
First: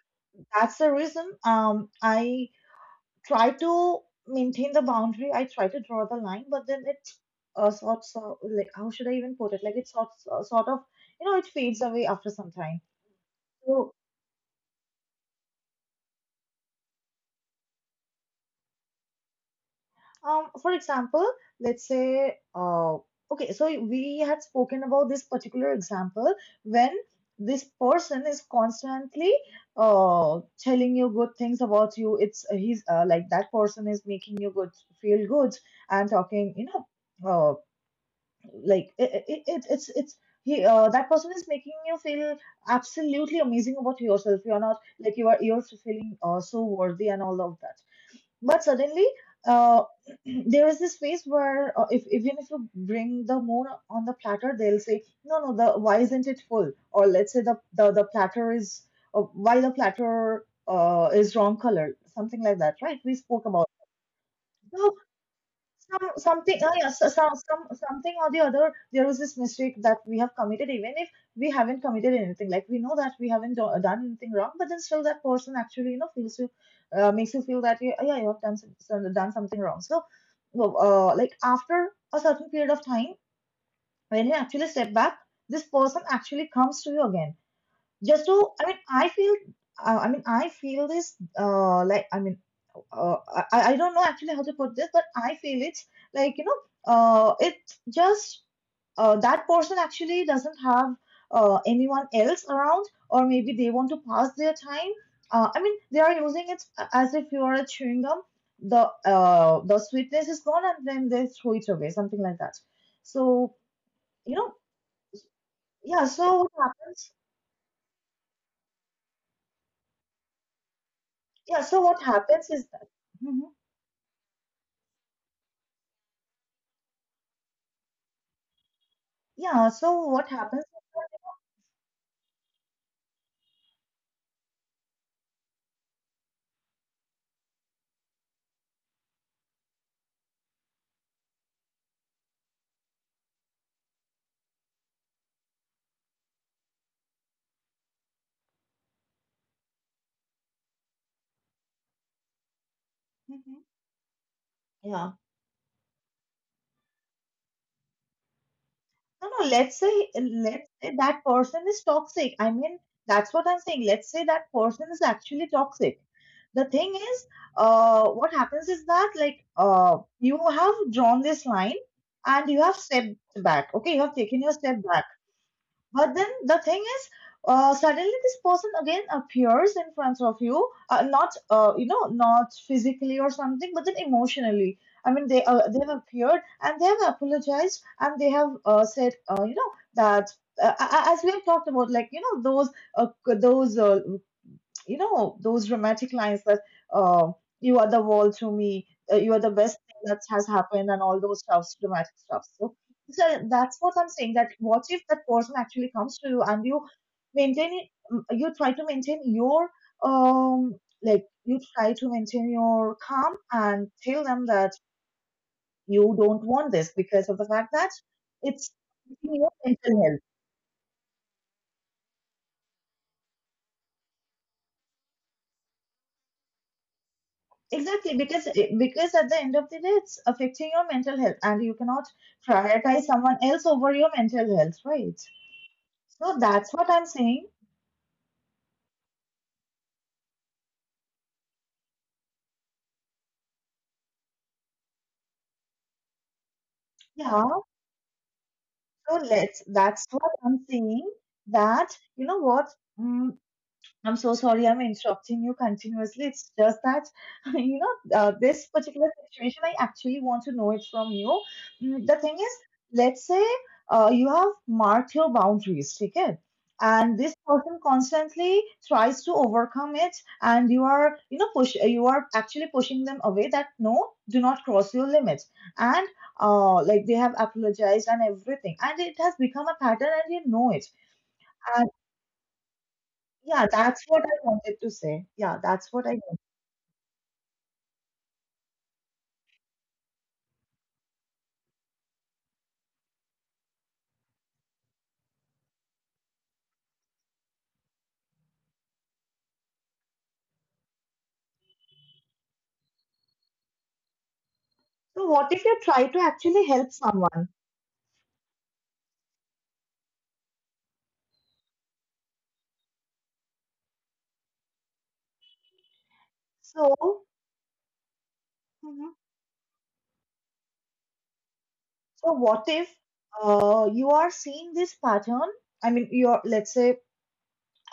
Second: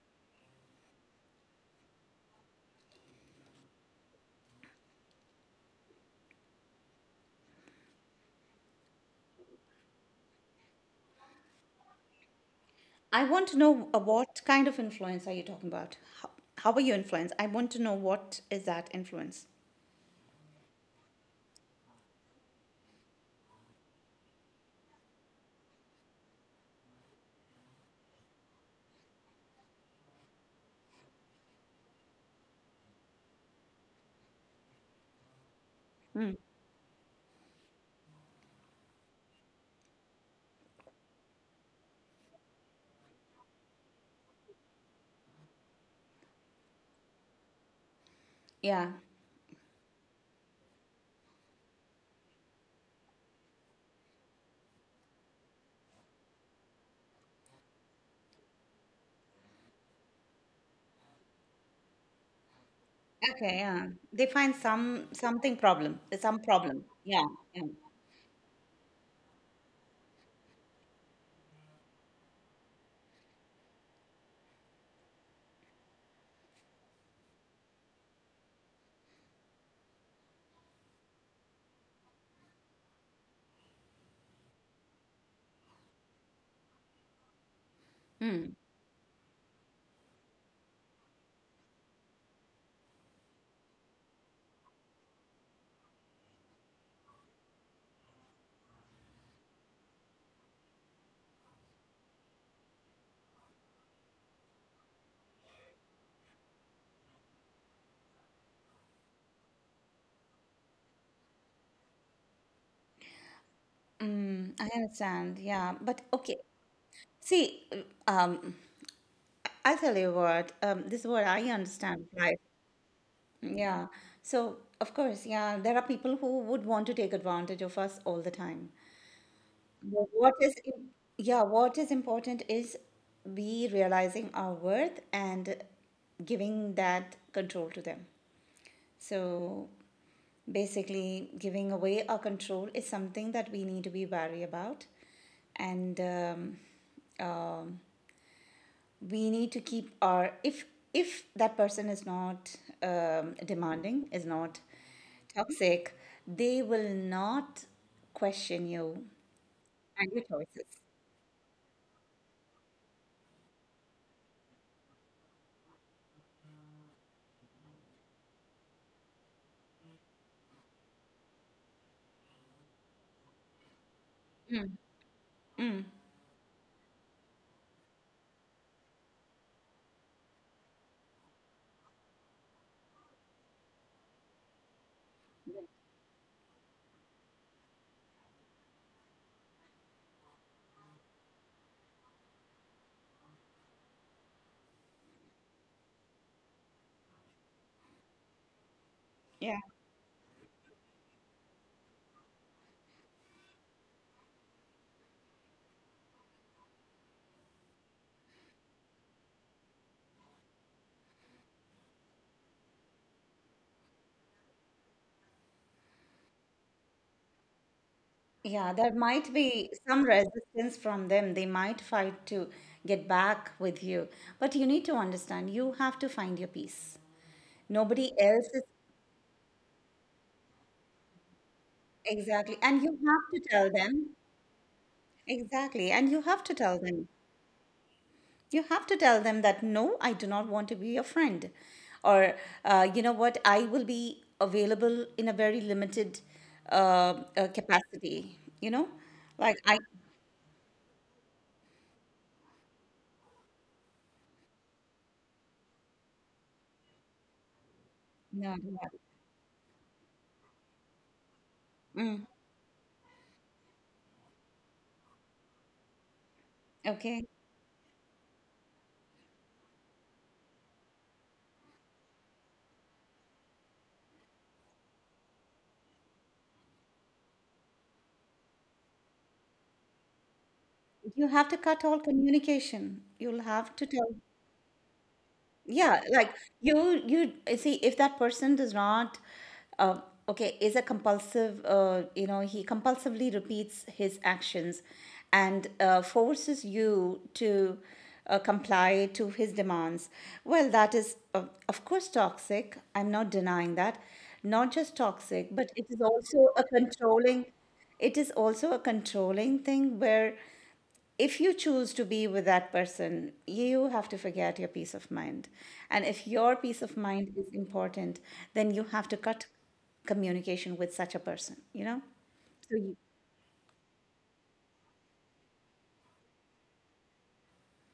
A: that's the reason I try to maintain the boundary. I try to draw the line, but then it sorts of, like, how should I even put it? Like, sort of, you know, it fades away after some time.
B: I want to know
A: So
B: what kind of influence are you talking about? How, how were you influenced? I want to know, what is that influence?
A: For example, let's say, okay, so we had spoken about this particular example when this person is constantly telling you good things about you. It's he's Like that person is making you good feel good and
B: Mm.
A: talking, you know, uh, like it's he that person is making you feel absolutely amazing about yourself. You're not like you are you're feeling so worthy and all of that, but
B: Yeah.
A: suddenly uh, there is this phase where if even if you bring the more on the platter, they'll say no no the why isn't it full, or let's say the platter is why the platter is wrong color, something like that, right? We spoke
B: Okay,
A: about
B: yeah. They find some something problem,
A: some
B: some
A: something
B: problem. Yeah, yeah.
A: something or the other there is this mistake that we have committed, even if we haven't committed anything. Like we know that we haven't done anything wrong, but then still that person actually you know feels you makes you feel that you, "Oh, yeah, you have done done something wrong." So well, like after a certain period of time, when you actually step back, this person actually comes to you again just to
B: Mm,
A: I feel this, uh, I don't know actually how to put this, but I feel it's like, you know, it's just that person actually doesn't have anyone else around, or maybe they want to pass their time. I mean, they are using it as if you are a chewing gum. The the sweetness is gone, and then they throw it away, something like that. So you know,
B: mm, I understand. Yeah, but
A: yeah.
B: okay.
A: So what happens?
B: See, um, I'll tell you what. This is what I
A: Yeah. So what
B: understand, right?
A: happens is that? Hmm.
B: Yeah. So of course, yeah, there are people who would want to take advantage of us all the time.
A: Yeah. So what
B: What is,
A: happens?
B: im- yeah, what is important is we realizing our worth and giving that control to them. So basically, giving away our control is something that we need to be wary about. And um, we need to keep our, if, that person is not
A: Hmm.
B: demanding, is not
A: Yeah.
B: toxic, they will not question you
A: No, no, let's say,
B: and your choices.
A: let's say that person is toxic. I mean, that's what I'm saying. Let's say that person is actually toxic. The thing is, what happens is that like you have drawn this line and you have stepped back. Okay, you have taken your step back. But then the thing is, suddenly this person again appears in front of you, not you know, not physically or something, but then emotionally. I mean, they have appeared and they have apologized and they have said, you know, that as we have talked about, like you know, those those you know those romantic lines that uh, you are the world to me, you are the
B: Yeah.
A: best thing that has happened and all those stuffs dramatic stuff. So, so that's what I'm saying, that what if that person actually comes to you and you maintain it, mm, you try to maintain your um, like you try to maintain your calm and tell them that you don't want this because of the fact that it's
B: Yeah, there might
A: affecting your
B: be some
A: mental health.
B: resistance from them. They might fight to get back with you. But you need to understand, you have to find your peace. Nobody
A: Exactly, because
B: else is.
A: because at the end of the day, it's affecting your mental health, and you cannot
B: Exactly. And you
A: prioritize
B: have
A: someone
B: to
A: else
B: tell
A: over your
B: them,
A: mental health, right?
B: exactly. And you
A: So
B: have to
A: that's
B: tell
A: what I'm
B: them,
A: saying.
B: you have to tell them, that no, I do not want to be your friend. Or, you know what, I will be available in a very limited
A: Yeah.
B: capacity, you know?
A: So
B: Like,
A: let's.
B: I,
A: That's what I'm saying. That you know what? Hmm, I'm so sorry I'm interrupting you continuously. It's just that, you know,
B: no,
A: this
B: no.
A: particular situation, I actually want to know it from you.
B: No."
A: Mm, the
B: Mm,
A: thing is, let's say you have marked your boundaries, okay? And
B: okay.
A: this person constantly tries to overcome it, and you are, you know, you are actually pushing them away that no, do not cross your limit. And like they have apologized and everything, and it has become a pattern, and you know it.
B: You have to cut all communication. You'll
A: Yeah,
B: have to
A: that's
B: tell,
A: what I wanted to say. Yeah, that's
B: yeah,
A: what I.
B: like you see, if that person does not, uh, okay, is a compulsive, he compulsively repeats his actions and forces you to comply to his demands. Well, that is, of course, toxic. I'm not denying that. Not just
A: So, what
B: toxic,
A: if
B: but
A: you
B: it is
A: try to
B: also a
A: actually help
B: controlling
A: someone?
B: it is also a controlling thing where, if you choose to be with that person, you have to forget your peace of mind. And if your peace of
A: So,
B: mind is important, then you have
A: Mhm.
B: to cut communication with such a person, you know?
A: So what
B: So
A: if
B: you,
A: you are seeing this pattern? I mean, you're let's say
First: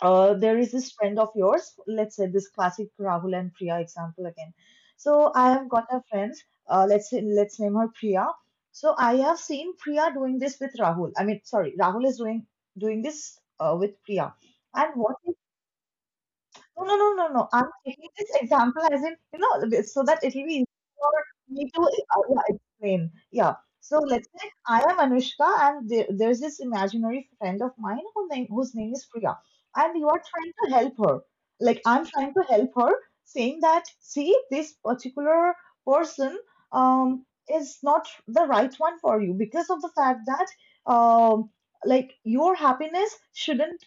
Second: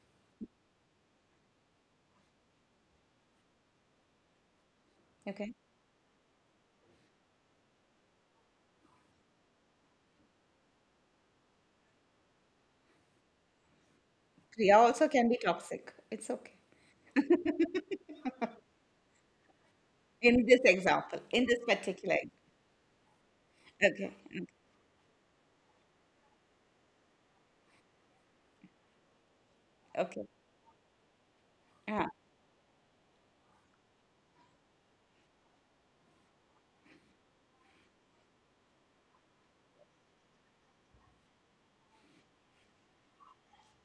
A: there is this friend of yours. Let's say this classic Rahul and Priya example again. So, I
B: okay.
A: have got a friend. Let's say let's name her Priya. So, I have seen Priya doing this with Rahul. I mean, sorry, Rahul is doing this with Priya.
B: Kriya
A: And
B: also
A: what.
B: can be toxic. It's okay.
A: No, no. I'm taking this example as in, you know, so that it'll
B: In
A: be
B: this
A: easy
B: example,
A: for
B: in this
A: me to
B: particular.
A: explain. Yeah.
B: Okay.
A: So
B: Okay.
A: let's say I am Anushka, and there's this imaginary friend of mine who name, whose name is Priya, and you are
B: Okay.
A: trying to help her. Like I'm
B: Yeah,
A: trying to help her, saying that see, this particular person um is not the right one for you because of the fact that um like your happiness shouldn't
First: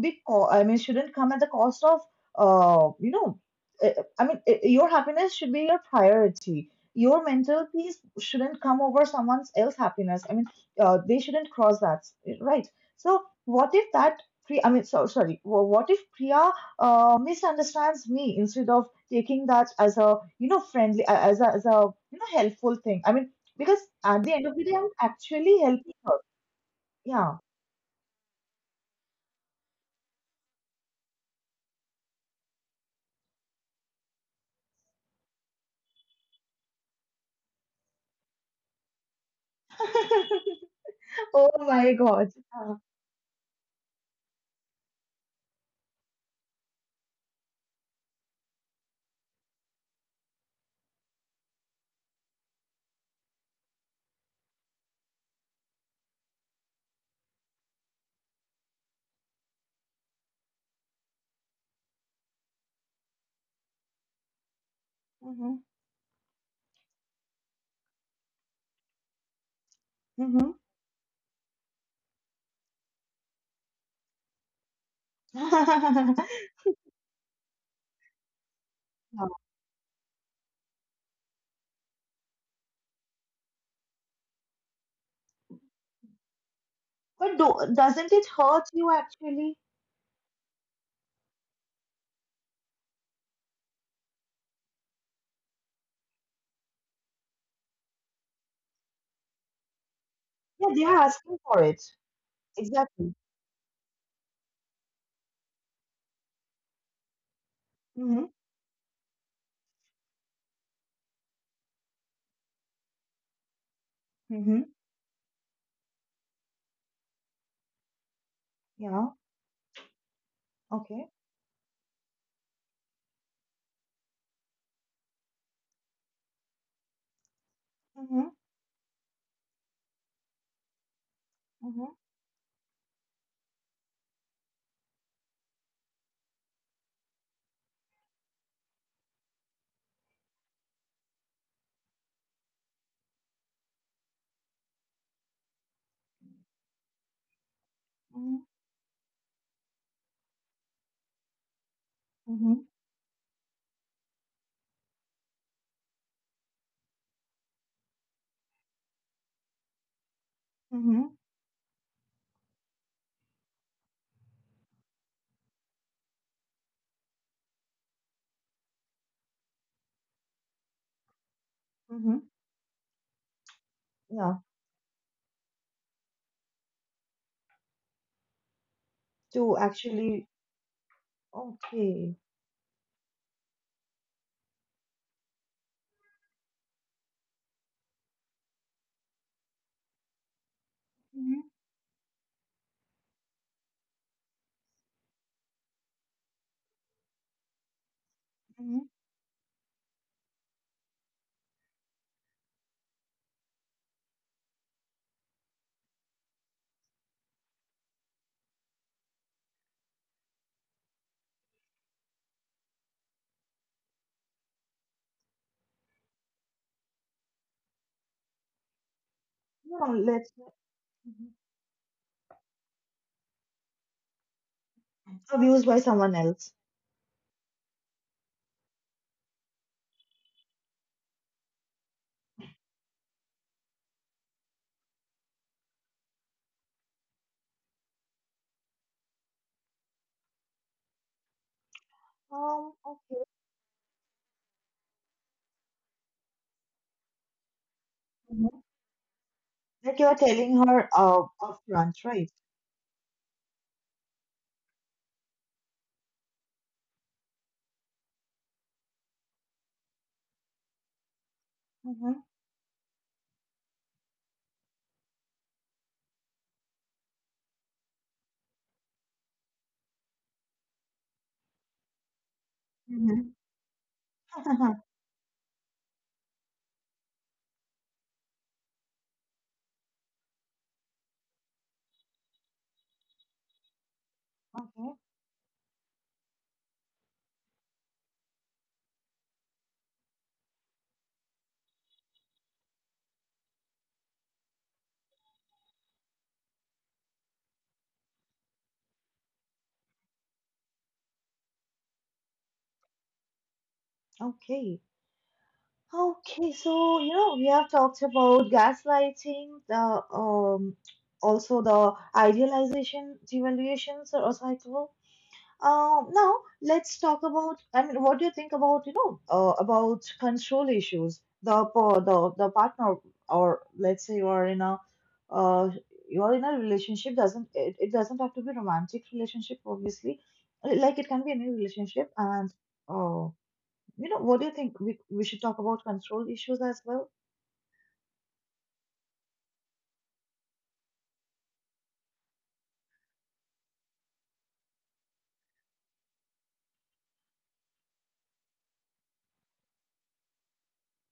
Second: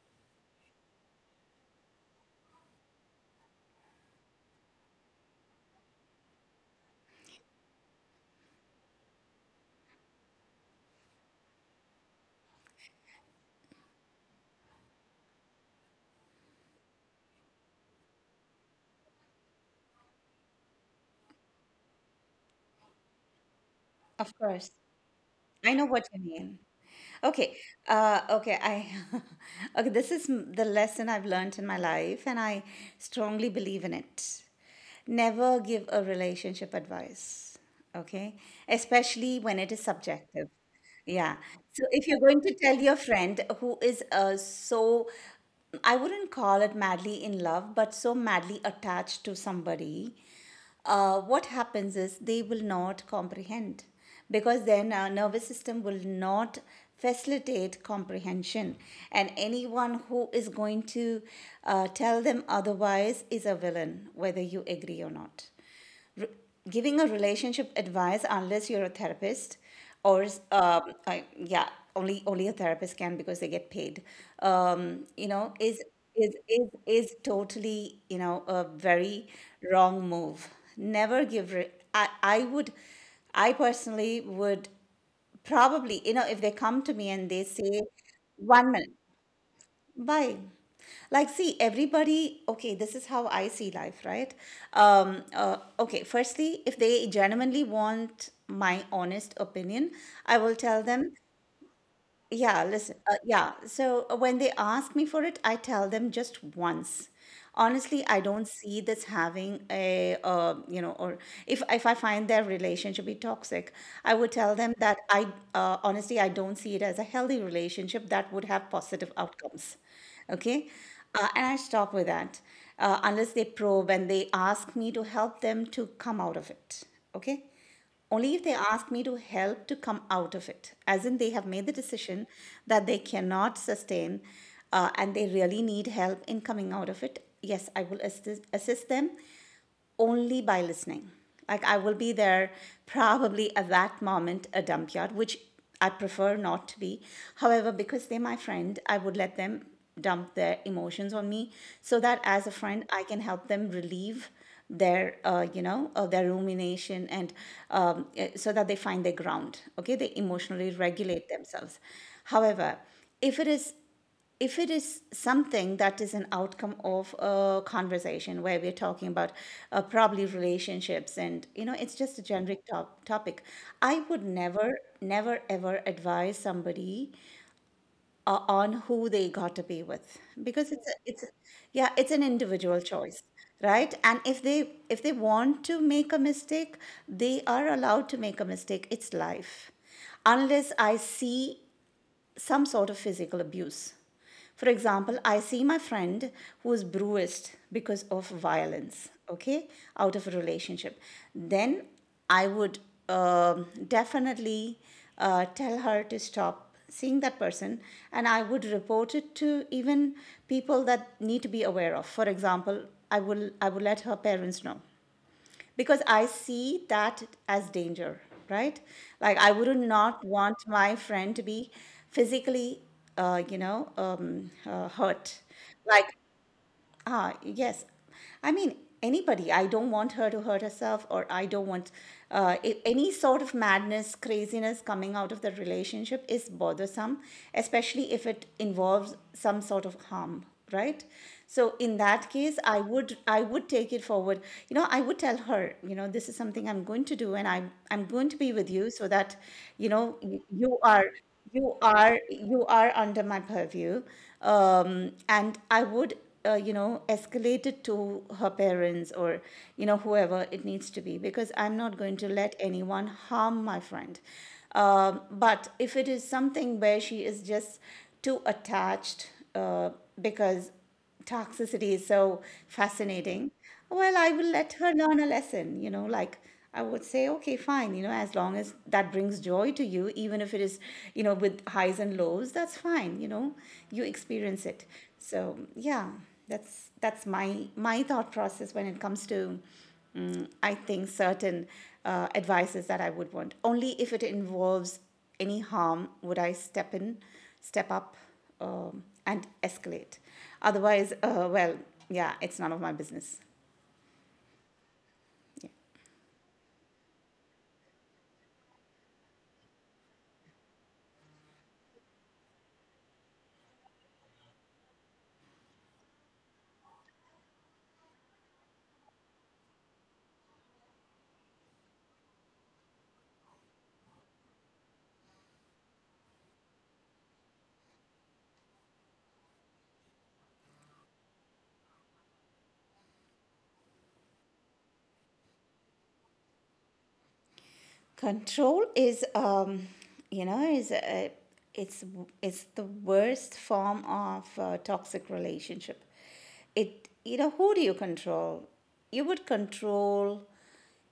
A: I mean shouldn't come at the cost of you know, I mean, your happiness should be your priority. Your mental peace shouldn't come over someone else's happiness. I mean, they shouldn't cross that, right? So, what if that? Priya, I mean, so sorry. What if Priya misunderstands me instead of taking that as a you know friendly, as a you know helpful thing? I mean, because at the
B: of
A: end of the
B: course.
A: day, I'm actually
B: I know
A: helping
B: what
A: her.
B: you mean.
A: Yeah.
B: Okay. Okay. I okay. This is the lesson I've learned in my life, and I strongly believe in it. Never give a relationship advice. Okay, especially when it is subjective. Yeah.
A: Oh
B: So
A: my
B: if you're
A: God.
B: going to
A: Yeah.
B: tell your friend who is I wouldn't call it madly in love, but so madly attached to somebody, what happens is they will not comprehend, because then our nervous system will not facilitate comprehension. And anyone who is going to tell them otherwise is a villain, whether you agree or not. Re- Giving a relationship advice unless you're a therapist or
A: Mm-hmm.
B: yeah, only a therapist can, because they get paid. You know, is
A: Mm-hmm.
B: is is is totally, you know, a very wrong move. Never give re- I, I would, I personally would probably, you know, if they come to me and
A: But
B: they say
A: doesn't it hurt
B: one minute,
A: you actually?
B: why? Like, see, everybody, okay, this is how I see life, right? Okay, firstly, if they genuinely want my honest opinion, I will
A: Yeah, they
B: tell
A: are
B: them.
A: asking for it.
B: Yeah, listen.
A: Exactly.
B: When they ask me for it, I tell them just once. Honestly, I
A: Mm-hmm.
B: don't see this having a, or if I find their relationship be toxic, I would tell
A: Mm-hmm.
B: them that honestly, I don't see it as a healthy relationship that would have
A: Yeah.
B: positive outcomes. Okay,
A: Okay.
B: and I stop with that, unless they probe and they ask me to help them to come out of it. Okay,
A: Mm-hmm.
B: only if they ask me to help to come out of it, as in they have made the
A: Mm-hmm.
B: decision that they cannot sustain, and they really need help in coming out of it. Yes, I will assist them, only by listening. Like, I will be there, probably at that moment a dump yard, which I prefer not to be. However, because they're my
A: Mm-hmm.
B: friend, I would let them dump their emotions on me, so that as a
A: Mm-hmm.
B: friend, I can help them relieve their their rumination, and so that they find their ground. Okay, they emotionally
A: Mm-hmm.
B: regulate themselves. However, if it is, if it is something that is an outcome of a conversation where we're talking about, probably, relationships, and you know, it's
A: Mm-hmm.
B: just a generic topic, I would
A: Yeah.
B: never, never ever advise somebody on who they got
A: To
B: to be with,
A: actually,
B: because yeah, it's
A: okay.
B: an individual choice, right? And if they, if they want to make a mistake, they are allowed to make a mistake. It's life, unless I
A: Mm-hmm.
B: see some sort of physical abuse. For example, I see my friend who is bruised because of
A: Mm-hmm.
B: violence, okay, out of a relationship. Then I would definitely tell her to stop seeing that person, and I would report it to even people that need to be aware of. For example, I would let her parents know, because I see that as danger, right? Like, I would
A: No,
B: not
A: let's
B: want my
A: mhm.
B: friend to be physically, hurt.
A: abused by
B: Like,
A: someone else.
B: ah, yes. I mean, anybody. I don't want her to hurt herself, or I don't want any sort of madness, craziness coming out of the relationship is bothersome, especially if it involves some sort of harm, right? So in that case, I would
A: Okay.
B: I would take it forward. You know, I would tell her, you know, this is something I'm going to do, and I'm going to be
A: Hmm.
B: with you so that, you
A: Like you are
B: know,
A: telling
B: you
A: her
B: are, you
A: upfront,
B: are
A: right?
B: you are under my purview, and I would, you know, escalate it to her parents, or, you know, whoever it needs to be, because I'm not going
A: Mm-hmm.
B: to let anyone harm my friend. But if it is something where she is just too attached, because toxicity is so
A: Mm-hmm.
B: fascinating, well, I will let her learn a lesson. You know, like, I would say, okay, fine, you know, as long as that brings joy to you, even if it is, you know, with highs and lows, that's fine, you know, you experience it.
A: Okay.
B: So yeah, that's my my thought process when it comes to, I think certain advices that I would want only if it involves any harm would I step in, step up, and escalate. Otherwise, yeah, it's none of my business.
A: Okay. Okay, so you know we have talked about gaslighting, the also the idealization, devaluation, so cycle. Now let's talk about. I mean, what do you think about you know about control issues? The the partner, or let's say you are in a uh, you are in a relationship, doesn't it, it doesn't have to be romantic relationship obviously, like it can be any relationship and uh. You know, what do you think? We should talk about control issues as well.
B: Control is, you know, is a, it's it's the worst form of toxic relationship. It, you know, who do you control? You would control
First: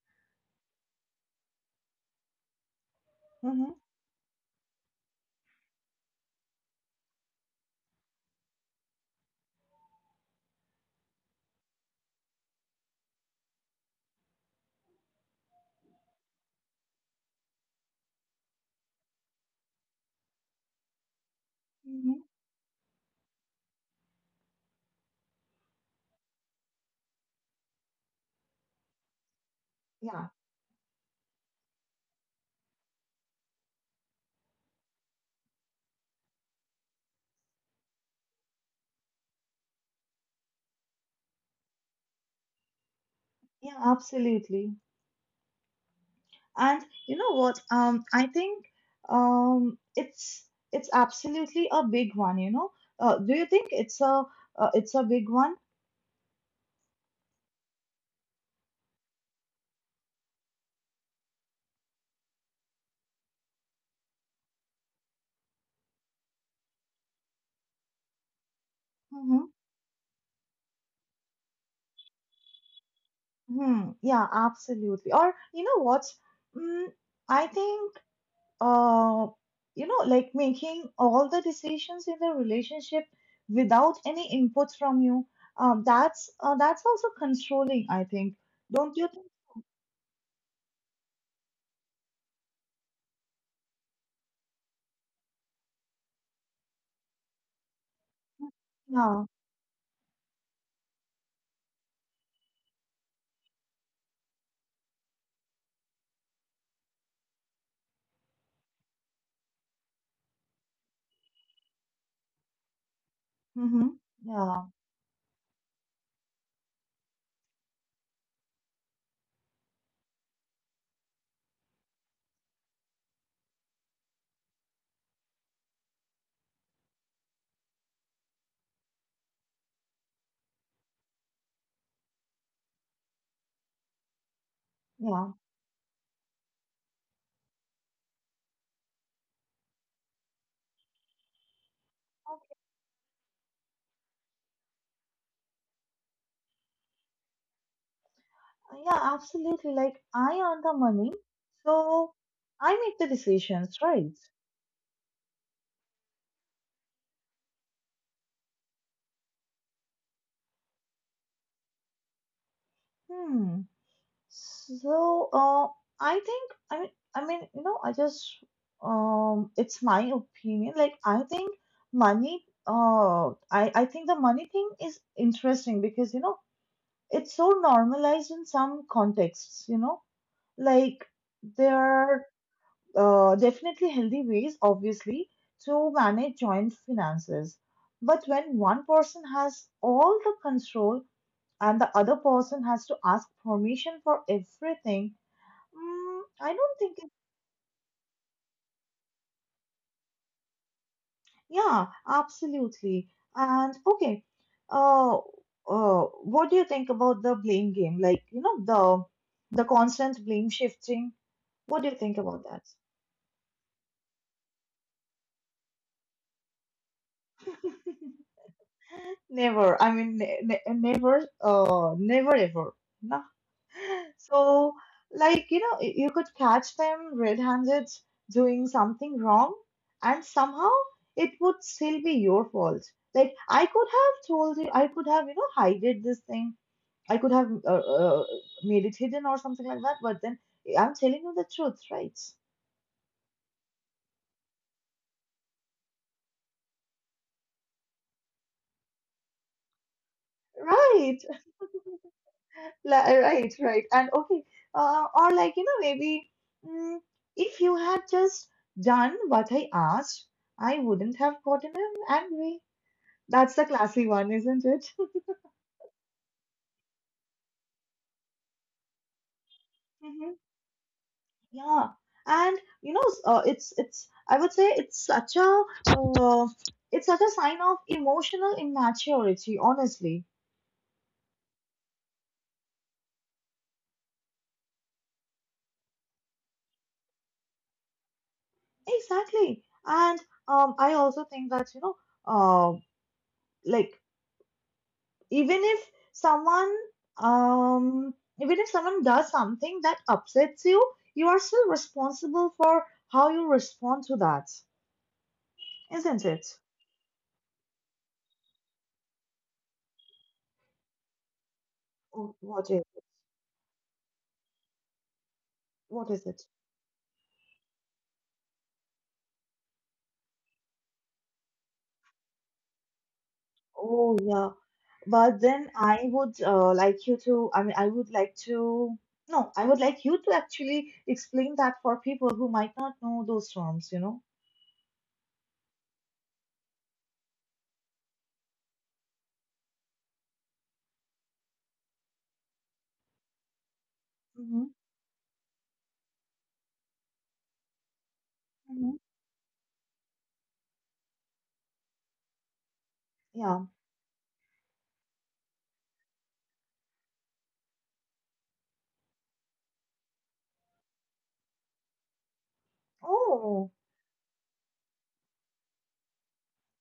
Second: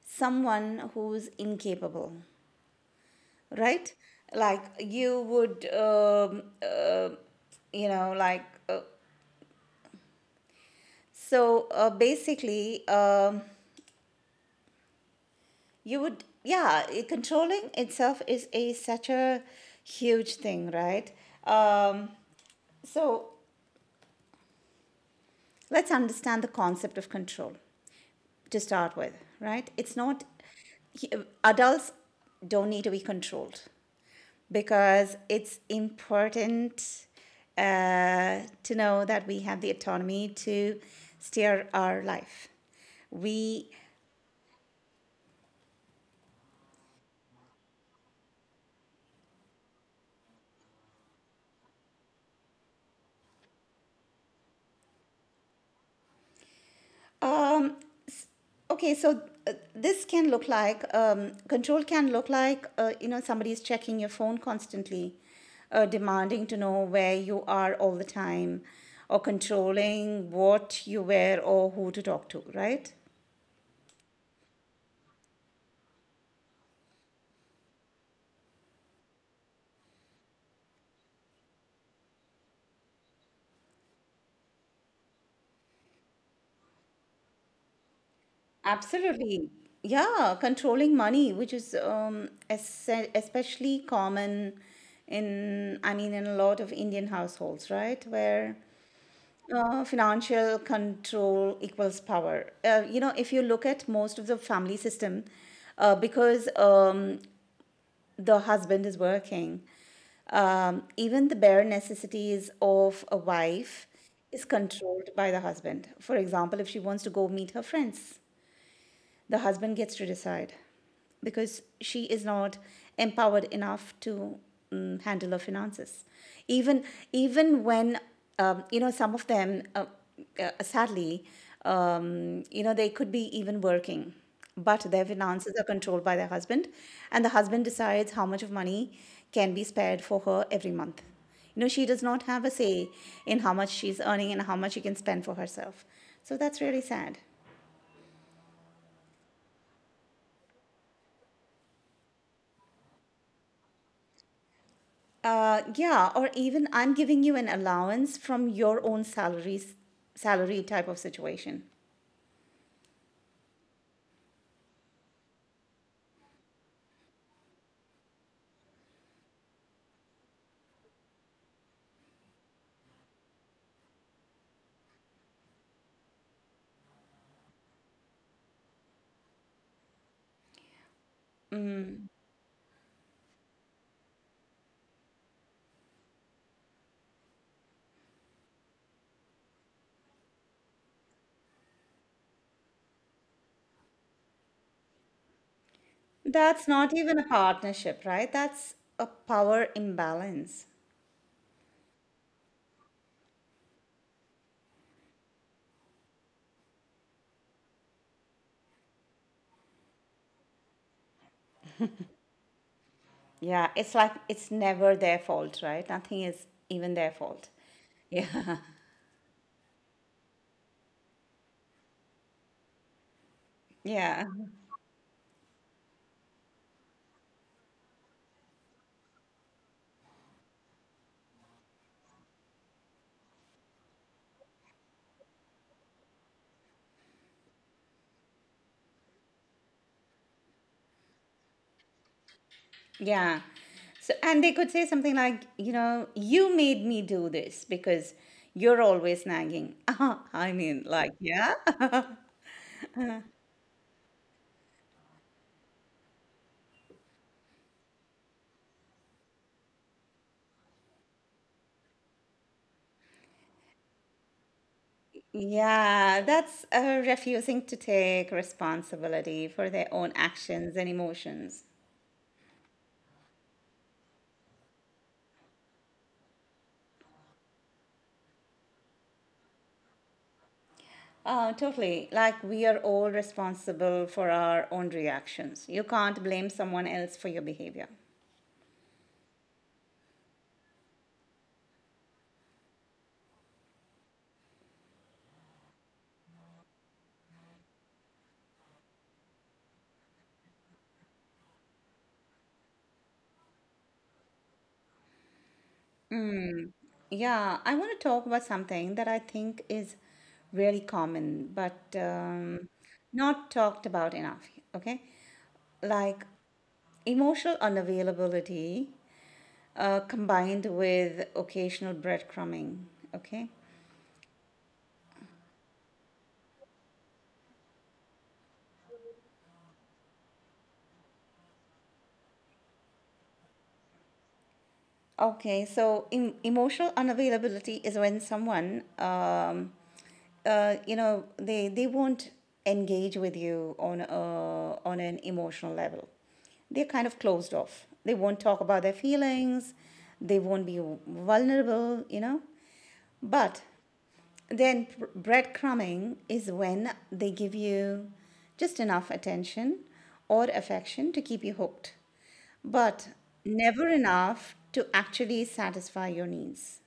B: someone who's incapable,
A: Mm-hmm.
B: right? Like, you would, you know, like uh, basically, You would, yeah, I- controlling itself is a such a huge thing, right? Um,
A: Mm-hmm.
B: so let's understand the concept of control to start with, right? It's not
A: Yeah,
B: he- adults don't need to be controlled, because it's important to know that we have the autonomy to steer our life. we
A: yeah, absolutely. And you know what? I think um, it's it's absolutely a big one. You know, do you think it's a big one?
B: Um, s- okay, so this can look like, control can look like, you know, somebody is checking your phone constantly, demanding to know where you are all the time, or
A: Mm-hmm.
B: controlling what you wear or who to talk to, right?
A: Hmm. Yeah, absolutely. Or you know what? Mm, I think uh, you know, like making all the decisions in the relationship without any input from you. That's that's also controlling, I think. Don't you think?
B: Absolutely. Yeah, controlling money, which is especially common in, I mean, in a lot of Indian households, right? Where
A: Yeah.
B: Financial control equals power. You know, if you look at most of the family system, because the husband is working, even the bare necessities of a wife
A: Mm-hmm.
B: is
A: Yeah.
B: controlled by the husband. For example, if she wants to go meet her friends, the husband gets to decide, because she is not empowered enough to, handle her finances, even, even when you know, some of them, sadly, you know, they could be even working, but their
A: Yeah.
B: finances are controlled by their husband, and the husband decides how much of money can be spared for her every month. You know, she does not have a say in how much she's earning and how much she can spend for herself. So that's really sad.
A: Yeah. Absolutely. Like I earn the money, so I make the decisions, right?
B: Yeah, or even I'm giving you an allowance from your own salary type of situation.
A: Hmm. So, I think I mean I mean you know I just it's my opinion. Like I think money I think the money thing is interesting because you know it's so normalized in some contexts, you know. Like there are definitely healthy ways obviously to manage joint finances. But when one person has all the control and the other person has to ask permission for everything, Mm, I
B: That's
A: don't
B: not
A: think it,
B: even a partnership, right? That's a power imbalance.
A: yeah, absolutely. And okay, uh, what do you think about the blame game? Like, you know, the constant blame shifting. What do you think about that?
B: Yeah, it's like, it's never their fault, right? Nothing is even their fault. Yeah,
A: Never. I mean, ne ne never. Never ever. No.
B: yeah,
A: So, like, you know, you could catch them red handed doing something wrong, and somehow it would still be your fault. Like, I could have told you, I could have, you know, hided this thing. I could have made it hidden or something like that, but then I'm telling you the truth, right?
B: yeah. So, and they could say something like, you know, you made me do this because you're always nagging. I mean, like,
A: Right,
B: yeah.
A: right, right. And okay, or like, you know, maybe mm, if you had just done what I asked, I wouldn't have gotten angry. That's the classy one, isn't it?
B: Yeah, that's refusing to take responsibility for their own
A: Mhm.
B: actions and emotions.
A: Yeah, and you know, it's. I would say uh, it's such a sign of emotional immaturity, honestly.
B: Totally. Like, we are all responsible for our own reactions. You can't blame someone else for your behavior.
A: Exactly, and I also think that you know, uh, like even if someone um, even if someone does something that upsets you, you are still responsible for how you respond to that, isn't it?
B: Yeah, I want to talk about something that I think is really common, but
A: Oh, what is it?
B: not talked about enough. Okay.
A: What
B: Like,
A: is it?
B: emotional unavailability combined with occasional breadcrumbing. Okay.
A: Oh yeah. But then I would like you to, I mean, I would like to, no, I would like you to actually explain that for people who might not know those terms, you know?
B: Okay, so emotional unavailability is when someone, you know, they won't engage with you on
A: Mm-hmm.
B: a, on an emotional level. They're kind of closed off. They won't talk about their
A: Mm-hmm.
B: feelings. They won't be vulnerable, you know. But
A: Yeah.
B: then breadcrumbing is when they give you just enough attention or affection to keep you hooked, but
A: Oh,
B: never enough to actually satisfy your needs.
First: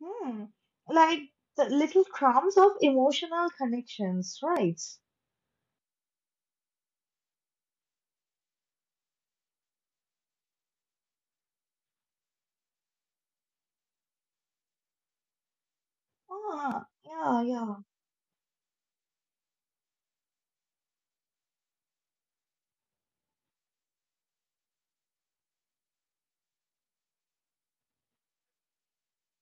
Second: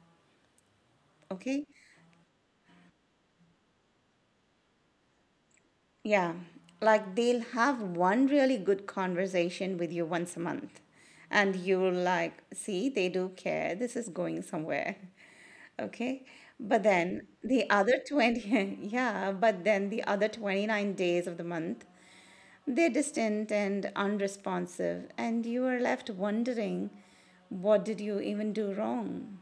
A: hmm. Like the
B: Okay?
A: little crumbs of emotional connections, right?
B: Yeah. Like, they'll have one really good conversation with you once a month, and you're like, see, they do care. This is going somewhere. Okay. But
A: Ah,
B: then
A: yeah,
B: the
A: yeah.
B: other 20, yeah, but then the other 29 days of the month, they're distant and unresponsive, and you are left wondering, what did you even do wrong?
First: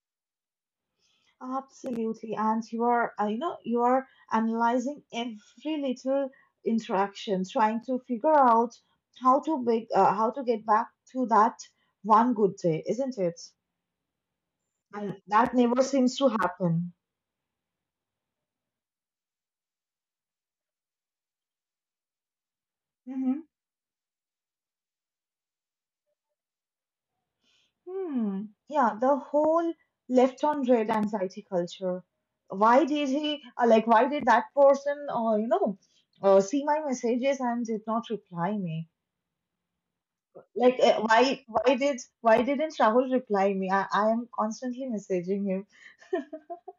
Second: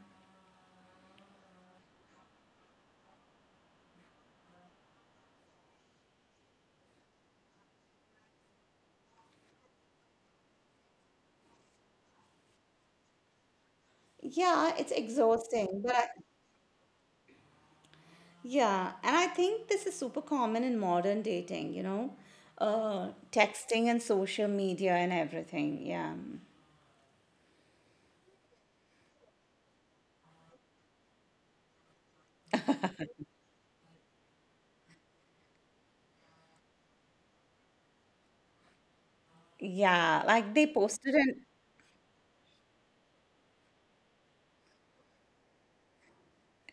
A: Absolutely. And you are, you know, you are analyzing every little interaction, trying to figure out how to get back to that one good day, isn't it?
B: Yeah, it's
A: And that never
B: exhausting, but
A: seems to happen.
B: yeah, and I think this is super common in modern dating, you know,
A: Hmm.
B: texting and social media and everything. Yeah.
A: Hmm. Yeah, the whole left on red anxiety culture. Why did he, like, why did that person, see my messages and did not reply me?
B: Yeah, like they
A: Like,
B: posted an
A: why did, why didn't Rahul reply me? I am constantly messaging him.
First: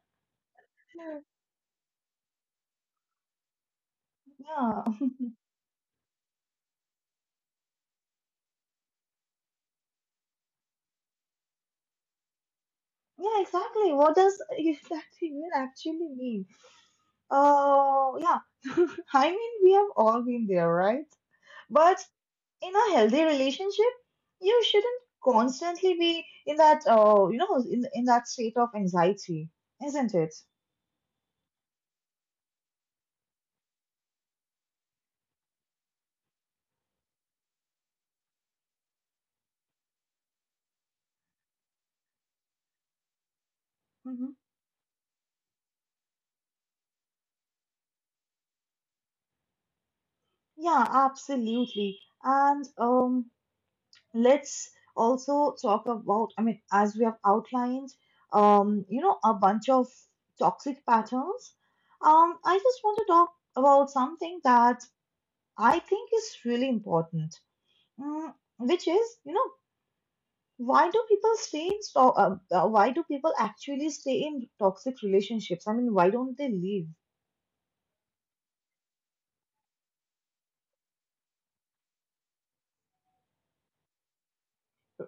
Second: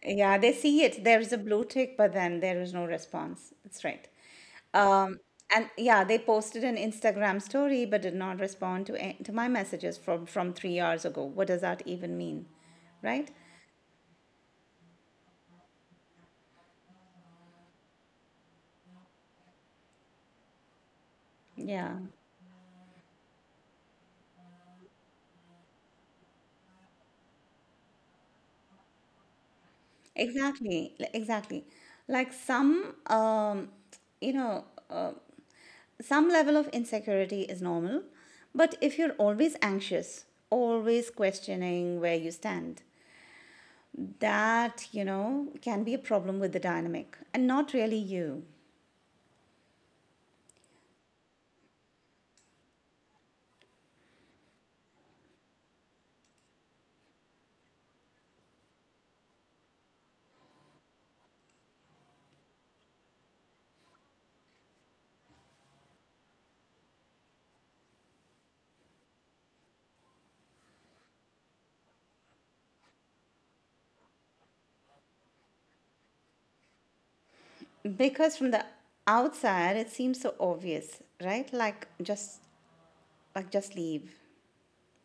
B: Yeah, they see it. There is a blue tick, but then there is no response. That's right.
A: Yeah,
B: Um, and yeah, they posted an Instagram story, but did not respond to to my messages from 3 hours ago. What does that even mean, right?
A: yeah, exactly. What does that even actually mean? Oh, yeah. I mean, we have all been there, right? But
B: Yeah,
A: in a healthy relationship, you shouldn't constantly be in that, in that state of anxiety, isn't it?
B: exactly. Like, some, you know, uh, some level of insecurity is normal, but if you're always anxious, always questioning where you stand,
A: Mm-hmm.
B: that, you know, can be a problem with the dynamic and not really you.
A: Yeah, absolutely. And let's also talk about, I mean, as we have outlined, you know, a bunch of toxic patterns. I just want to talk about something that I think is really important, mm, which is, you know, why do people actually stay in toxic relationships? I mean, why don't they leave?
B: Because from the outside it seems so obvious, right? Like, just, like just leave.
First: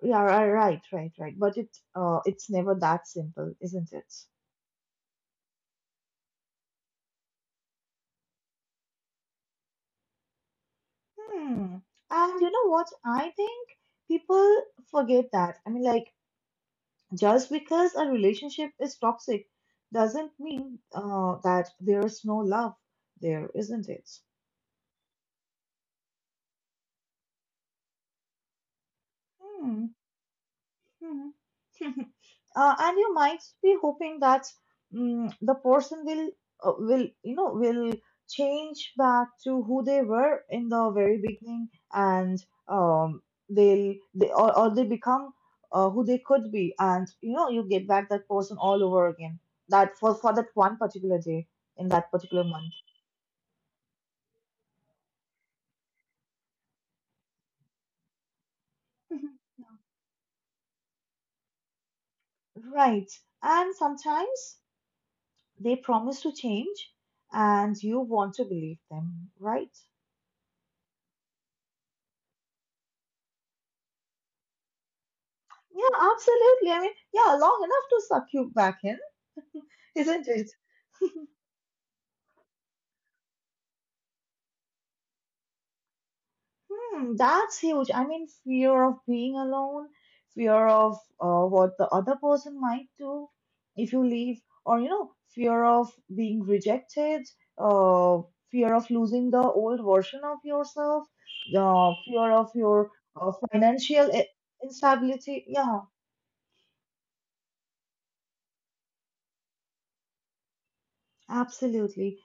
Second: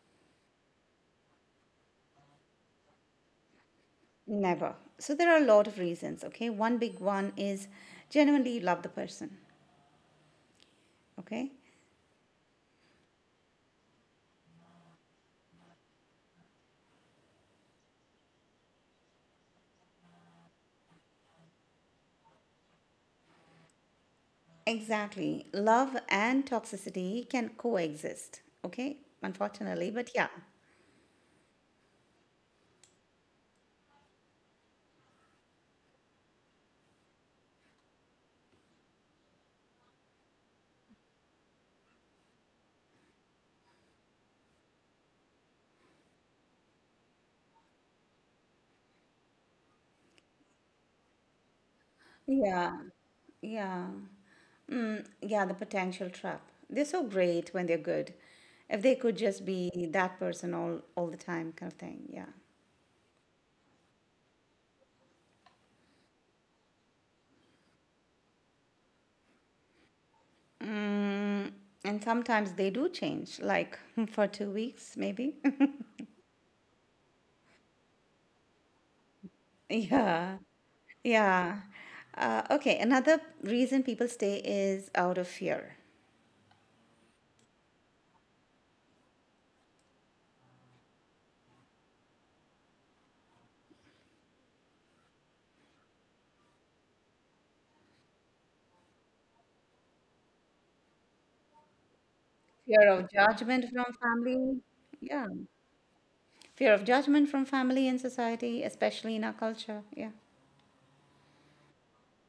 A: Yeah, right, right, right. But it, it's never that simple, isn't it?
B: Never. So there are a lot of reasons. Okay, one big one is genuinely love the person. Okay.
A: Hmm. And you know what? I think people forget that. I mean, like, just because a relationship is toxic doesn't mean that there is no love there, isn't it?
B: Exactly, love and toxicity can coexist, okay, unfortunately.
A: Hmm.
B: But yeah.
A: Hmm. And you might be hoping that the person will uh, will you know will change back to who they were in the very beginning and um they'll they or they become who they could be and you know you get back that person all over again, that for that one particular day in that particular month.
B: Yeah. Yeah. Mm, yeah, the potential trap. They're so great when they're good. If they could just be that person all the time, kind of thing. Yeah.
A: Right, and sometimes they promise to change and you want to believe them, right?
B: Mm, and sometimes they do change, like, for 2 weeks, maybe.
A: Yeah, absolutely. I mean, yeah, long enough to suck you back in, isn't
B: Yeah,
A: it?
B: yeah. Okay, another reason people stay is out of fear.
A: Hmm, that's huge. I mean, fear of being alone, fear of what the other person might do if you leave, or you know, fear of being rejected, uh, fear of losing the old version of yourself, fear of your
B: Fear of judgment from
A: financial
B: family. Yeah.
A: instability. Yeah,
B: Fear of judgment from family and society, especially in our culture. Yeah.
A: absolutely.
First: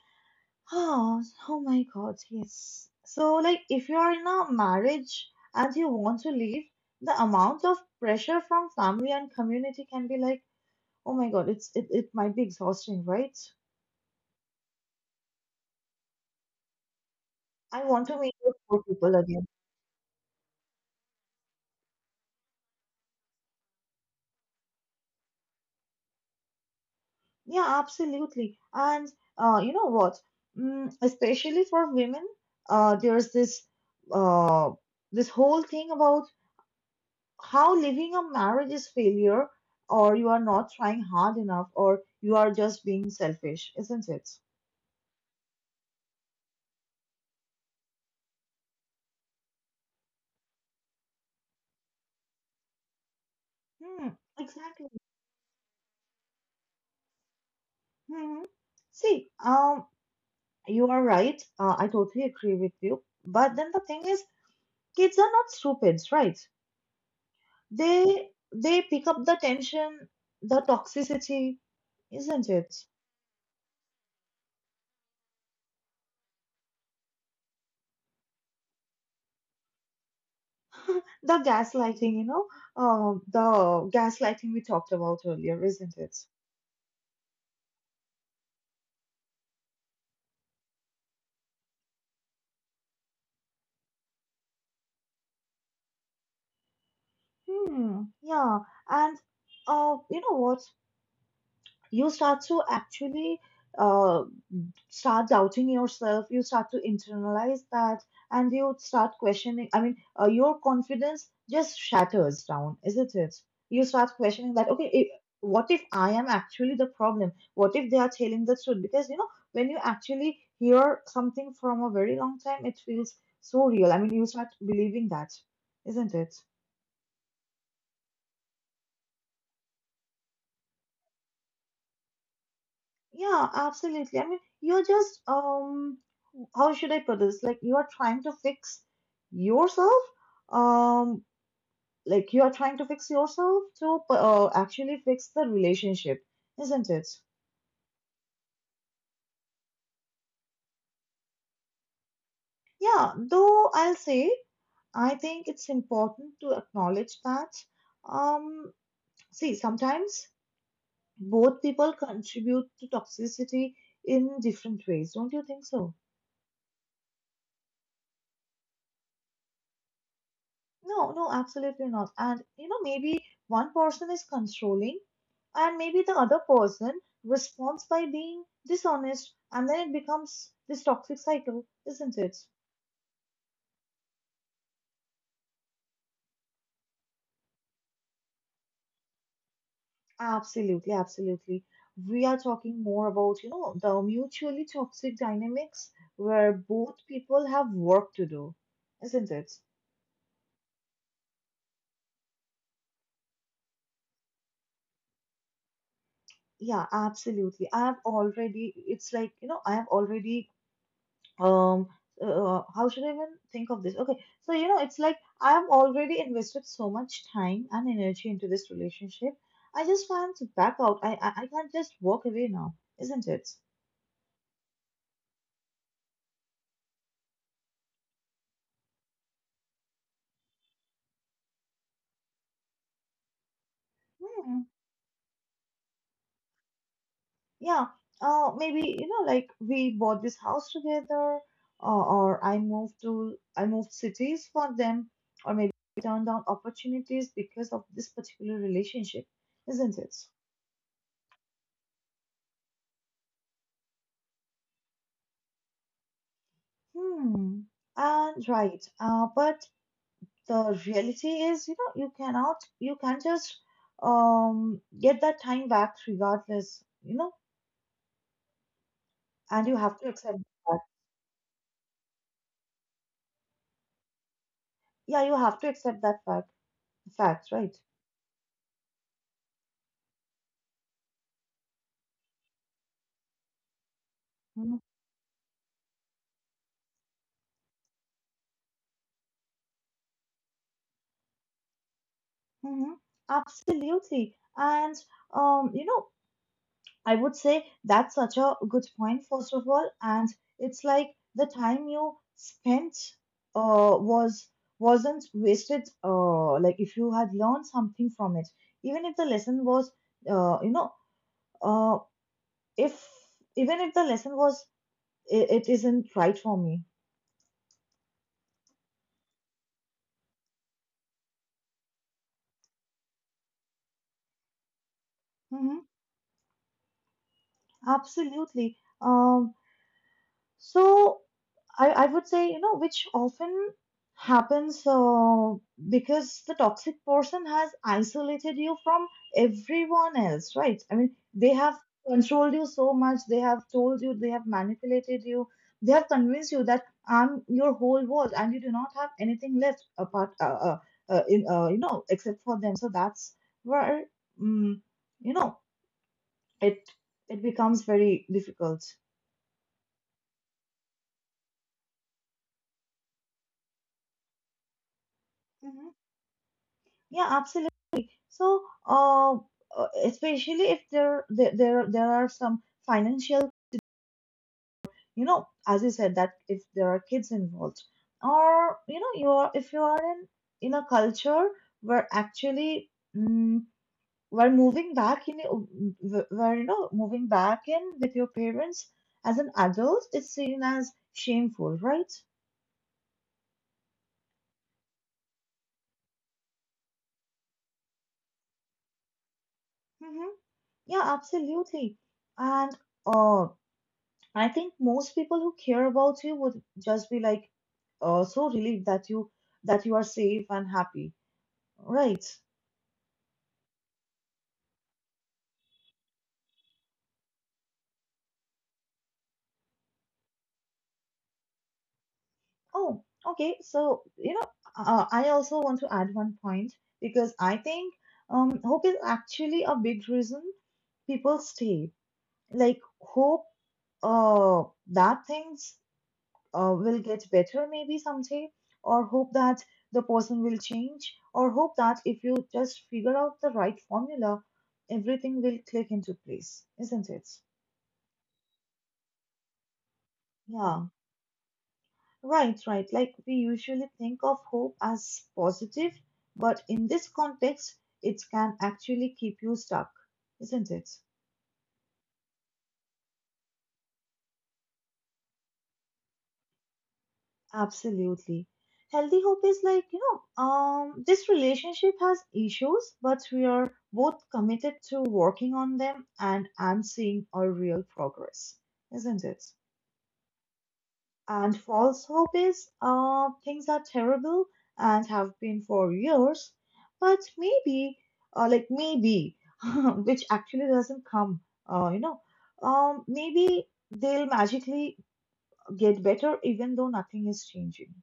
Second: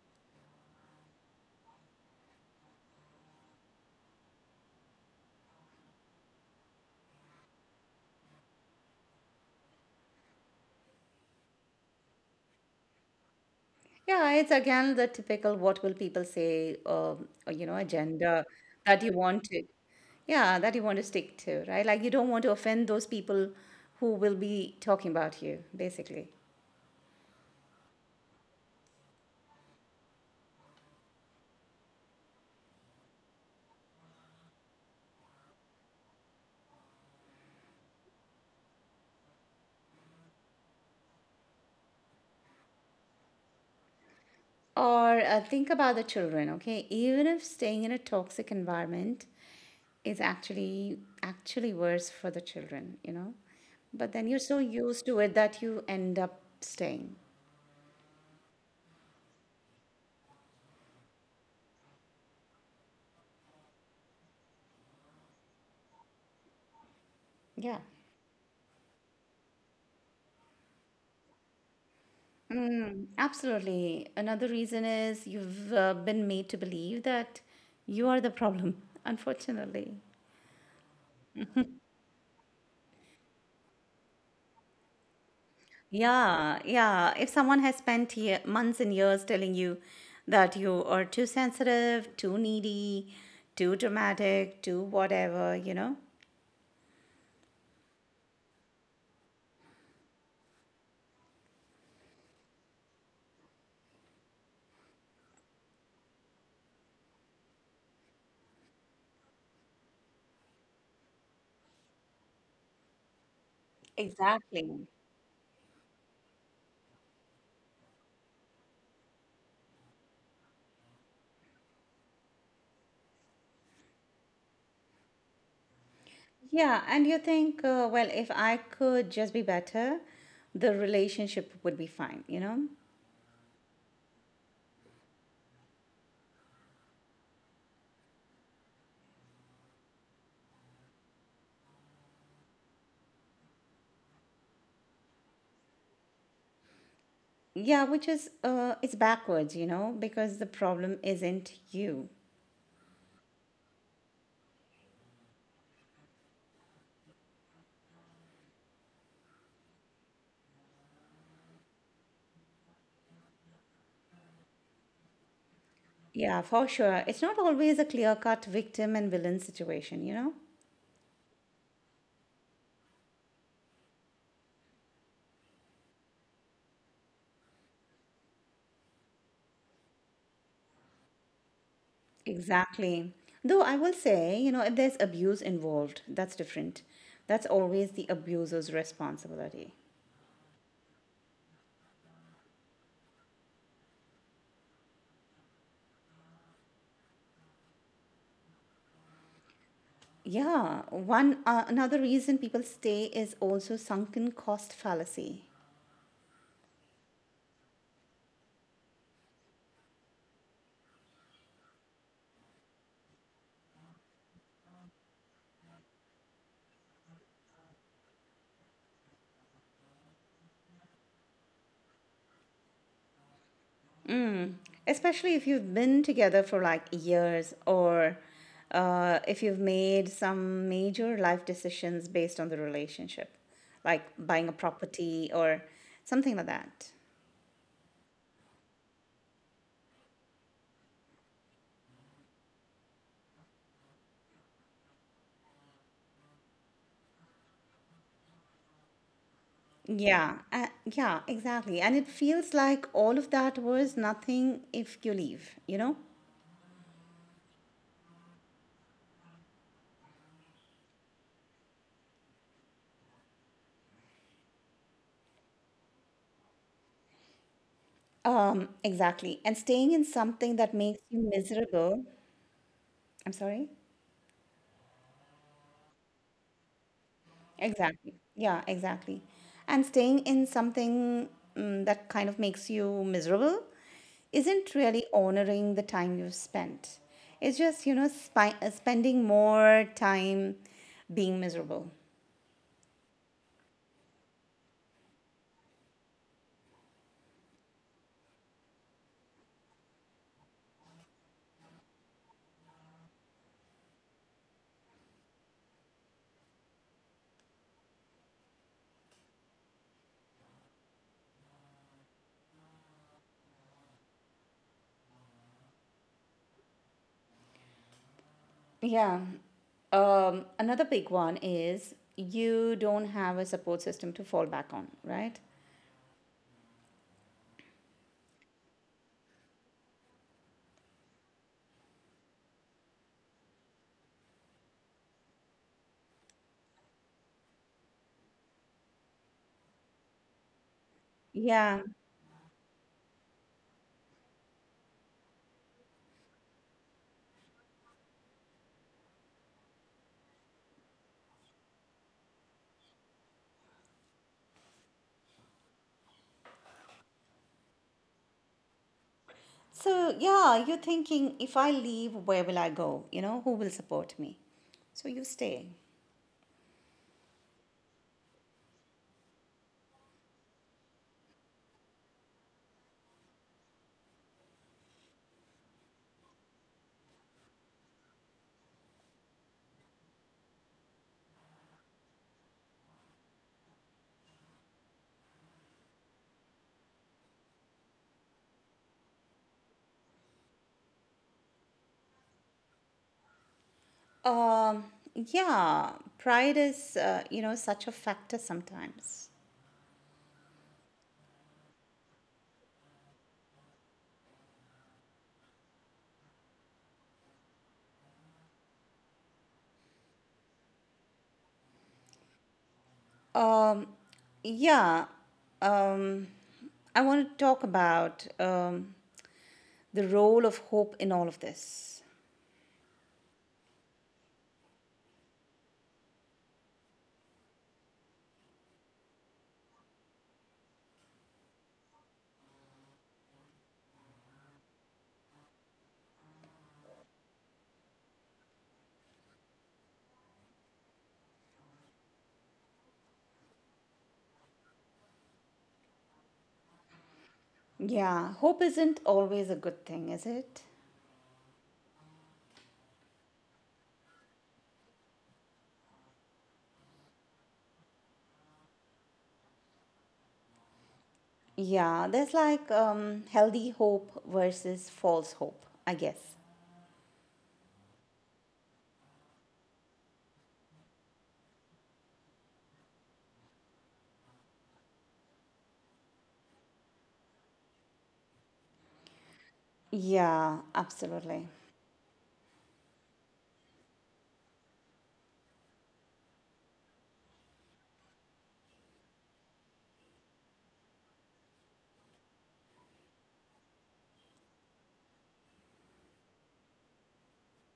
A: Oh, oh my God, yes. So, like, if you are in a marriage and you want to leave, the amount of pressure from family and community can be like, oh my God, it might be exhausting, right?
B: Yeah, it's again the typical what will people say, or, you know,
A: I want to meet
B: agenda
A: those four
B: that you
A: people
B: want
A: again.
B: to, yeah, that you want to stick to, right? Like, you don't want to offend those people who will be talking about you, basically.
A: Yeah, absolutely. And you know what? Especially for women, there's this uh, this whole thing about how living a marriage is failure or you are not trying hard enough or you are just being selfish, isn't it?
B: Or think about the children, okay? Even if staying in a toxic environment is actually worse for the children, you know? But
A: Hmm,
B: then you're so
A: exactly.
B: used to it that you end up staying.
A: Hmm. See, you are right. I totally agree with you. But then the thing is, kids are not stupid, right?
B: Yeah.
A: They they pick up the tension, the toxicity, isn't it?
B: Mm, absolutely. Another reason is you've been made to believe that you are the problem, unfortunately.
A: The gaslighting, you know, uh, the gaslighting we talked about earlier, isn't it?
B: Yeah, yeah. If someone has spent months and years telling you that you are too sensitive, too needy, too dramatic, too whatever, you know?
A: Hmm, yeah, and you know what? You start to actually uh, start doubting yourself. You start to internalize that, and you start questioning. I mean, your confidence just shatters down, isn't it? You start questioning that.
B: Exactly.
A: Okay, I What if I am actually the problem? What if they are telling the truth? Because you know, when you actually hear something from a very long time, it feels so real. I mean, you start believing that, isn't it?
B: Yeah, and you think, well, if I could just be better, the relationship would be fine, you know?
A: Yeah, absolutely. I mean, you're just how should I put this? Like you are trying to fix yourself. Um, like you are trying to fix yourself to actually fix the relationship, isn't it?
B: Yeah, which is it's backwards, you know, because the problem isn't you.
A: Yeah, though I'll say I think it's important to acknowledge that. Um, see, sometimes both people contribute to toxicity in different ways. Don't you think so?
B: Yeah, for sure. It's not always a clear-cut victim and villain situation, you know?
A: No, no, absolutely not. And you know, maybe one person is controlling, and maybe the other person responds by being dishonest, and then it becomes this toxic cycle, isn't it?
B: Exactly. Though I will say, you know, if there's abuse involved, that's different. That's always the abuser's responsibility.
A: Absolutely, absolutely. We are talking more about, you know, the mutually toxic dynamics where both people have work to do, isn't it?
B: Yeah, one another reason people stay is also sunken cost fallacy.
A: Yeah, absolutely. I have already, it's like, you know, I have already um how should I even think of this? Okay, so you know it's like I have already invested so much time and energy into this relationship. I just can't back out, I can't just walk away now, isn't it?
B: Especially if you've been together for like years, or if you've made some major life decisions based on the relationship, like buying a
A: Hmm.
B: property or something like that.
A: Yeah, maybe you know like we bought this house together, or I moved cities for them, or maybe I turned down opportunities because of this particular relationship, isn't it?
B: Yeah, yeah, exactly. And it feels like all of that was nothing if you leave, you know?
A: Hmm. And right, but the reality is you know you can't just get that time back regardless, you know.
B: Exactly. And
A: And you
B: staying
A: have
B: in
A: to accept
B: something that
A: that.
B: makes you miserable. I'm sorry?
A: Yeah, you have to accept that fact, right?
B: Exactly. Yeah, exactly. And staying in something, that kind of makes you miserable, isn't
A: Mm-hmm.
B: really honoring the time you've spent. It's just, you know, spending more time being miserable.
A: Mm-hmm. Absolutely. And you know, I would say that's such a good point first of all. And it's like the time you spent uh was wasn't wasted, like if you had learned something from it, even if the lesson was you know uh, if even if the lesson was it, it isn't right for me.
B: Yeah. Another big one is you don't have a support system to fall back on, right?
A: Mm-hmm. Absolutely. So I would say, you know, which often happens, because the toxic person has isolated you from everyone else, right? I mean, they have
B: Yeah.
A: controlled you so much, they have told you, they have manipulated you, they have convinced you that I'm your whole world and you do not have anything left apart, you know, except for them. So that's where, um, you know, it it becomes very difficult.
B: So, yeah, you're thinking, if I leave, where will I go? You know, who will support me? So you stay.
A: Hmm. Yeah, absolutely. So, especially if there are some financial, you know, as you said, that if there are kids involved, or you know, you are if you are in a culture where actually mm we're moving back in, wh- where you know, moving back in with your parents as an adult is seen as shameful, right?
B: Um, yeah, pride is, you know, such a factor sometimes.
A: Mm-hmm. Yeah, absolutely. And uh, I think most people who care about you would just be like, so relieved that you are safe and happy, right?
B: Um, yeah, um, I want to talk about, the role of hope in all of this.
A: Oh, okay. So you know, I also want to add one point because I think hope is actually a big reason people stay. Like hope, uh, that things will get better maybe someday, or hope that the person will change, or hope that if you just figure out the right formula everything will click into place, isn't it?
B: Yeah, hope isn't always a good thing, is it?
A: Yeah, right, right, like we usually think of hope as positive, but in this context it can actually keep you stuck, isn't it?
B: Yeah, there's like, healthy hope versus false hope, I guess.
A: Absolutely. Healthy hope is like, you know, this relationship has issues, but we are both committed to working on them, and I'm seeing a real progress, isn't it?
B: Yeah, absolutely.
A: And false hope is, things are terrible and have been for years, but maybe, maybe, which actually doesn't come, uh, you know, maybe they'll magically get better even though nothing is changing.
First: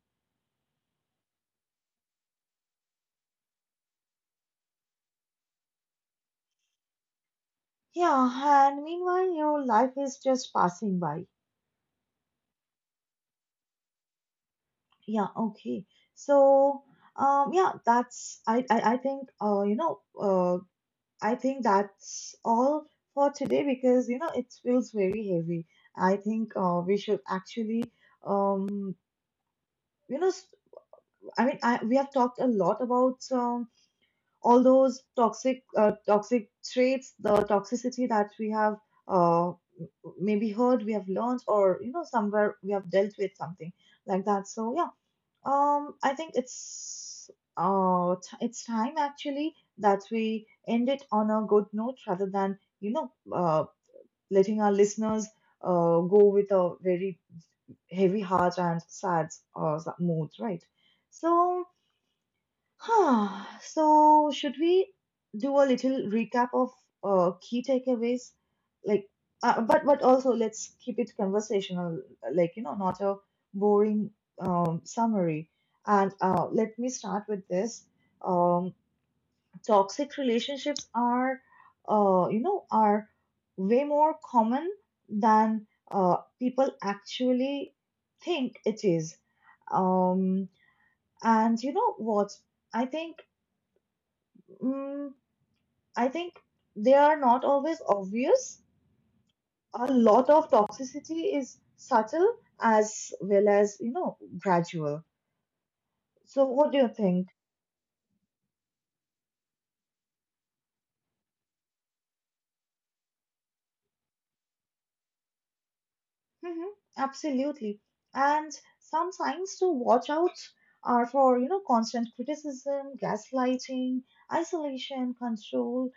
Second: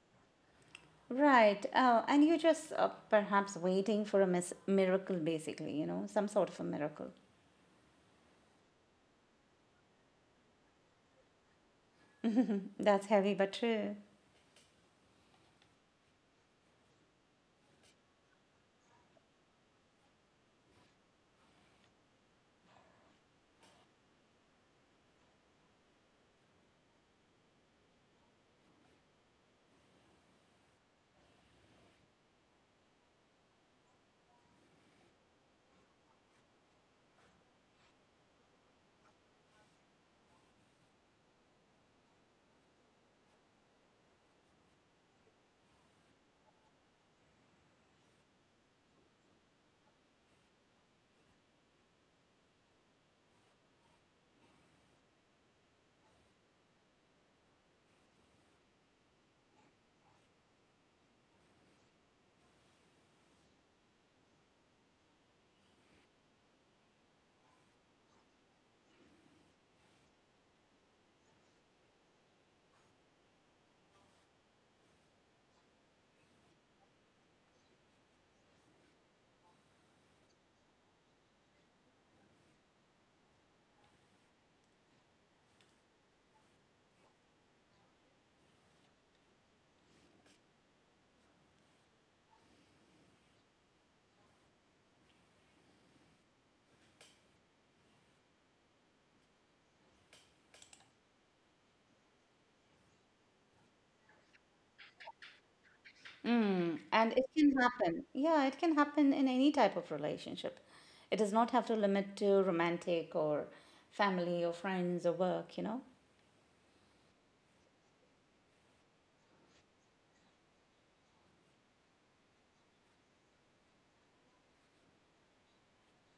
B: Right. Oh, and you're just perhaps waiting for a miracle, basically, you know, some sort of a miracle.
A: Yeah, and meanwhile, your life is just passing by.
B: That's heavy but true.
A: Yeah, okay. So, yeah, I think I think that's all for today because you know it feels very heavy. I think we should actually um you know s- I mean I we have talked a lot about all those toxic traits, the toxicity that we have uh, maybe heard, we have learned, or you know somewhere we have dealt with something like that. So yeah, I think it's it's time actually that we end it on a good note rather than you know letting our listeners go with a very heavy heart and sad mood, right? So so, should we do a little recap of key takeaways? Like, but also let's keep it conversational, like you know, not a boring summary. And let me start with this. Um, toxic relationships are, are way more common than people actually think it is. Um, and you know what? I think Mm, I think they are not always obvious. A lot of toxicity is subtle as well as, you know, gradual. So,
B: Mm.
A: what do you
B: And it can
A: think?
B: happen. Yeah, it can happen in any type of relationship. It does not have to limit to romantic, or family, or friends, or work, you know?
A: Hmm. Absolutely. And some signs to watch out are for, you know, constant criticism, gaslighting, isolation, control,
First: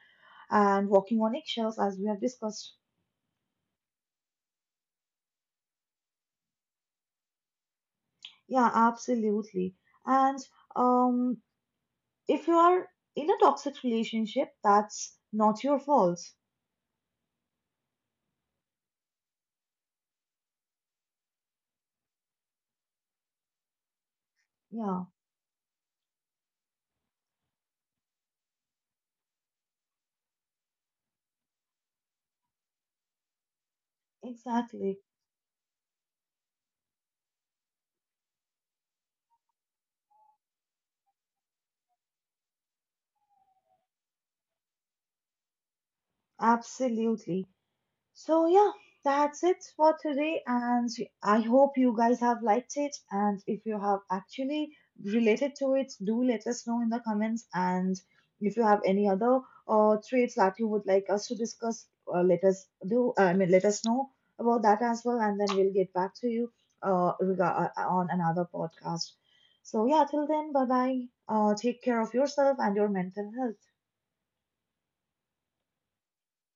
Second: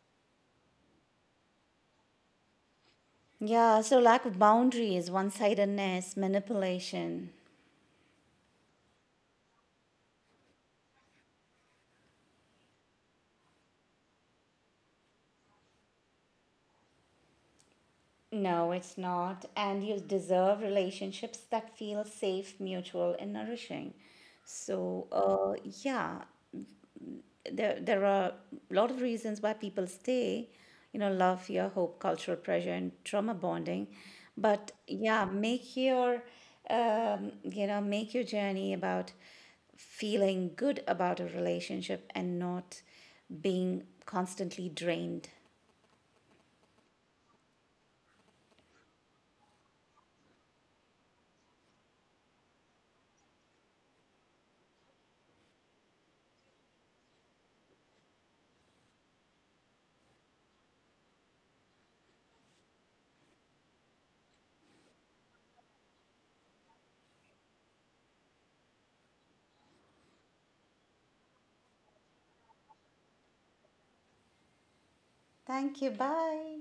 A: and walking on eggshells, as we have discussed.
B: Yeah, so lack of boundaries, one sidedness, manipulation.
A: Yeah, absolutely. And um, if you are in a toxic relationship, that's not your fault.
B: No, it's not. And you deserve relationships that feel safe, mutual, and nourishing. So,
A: Yeah,
B: yeah, there are a lot of reasons why people stay, you know, love, fear, hope, cultural pressure, and trauma bonding. But
A: exactly.
B: yeah, make your, you know, make your journey about feeling good about a relationship and not being constantly drained.
A: Absolutely. So, yeah, that's it for today. And I hope you guys have liked it. And if you have actually related to it, do let us know in the comments. And if you have any other traits that you would like us to discuss, let us do. I mean, let us know about that as well. And then we'll get back to you on another podcast. So, yeah, till then, bye bye. Take care of yourself and your mental health.
B: Thank you. Bye.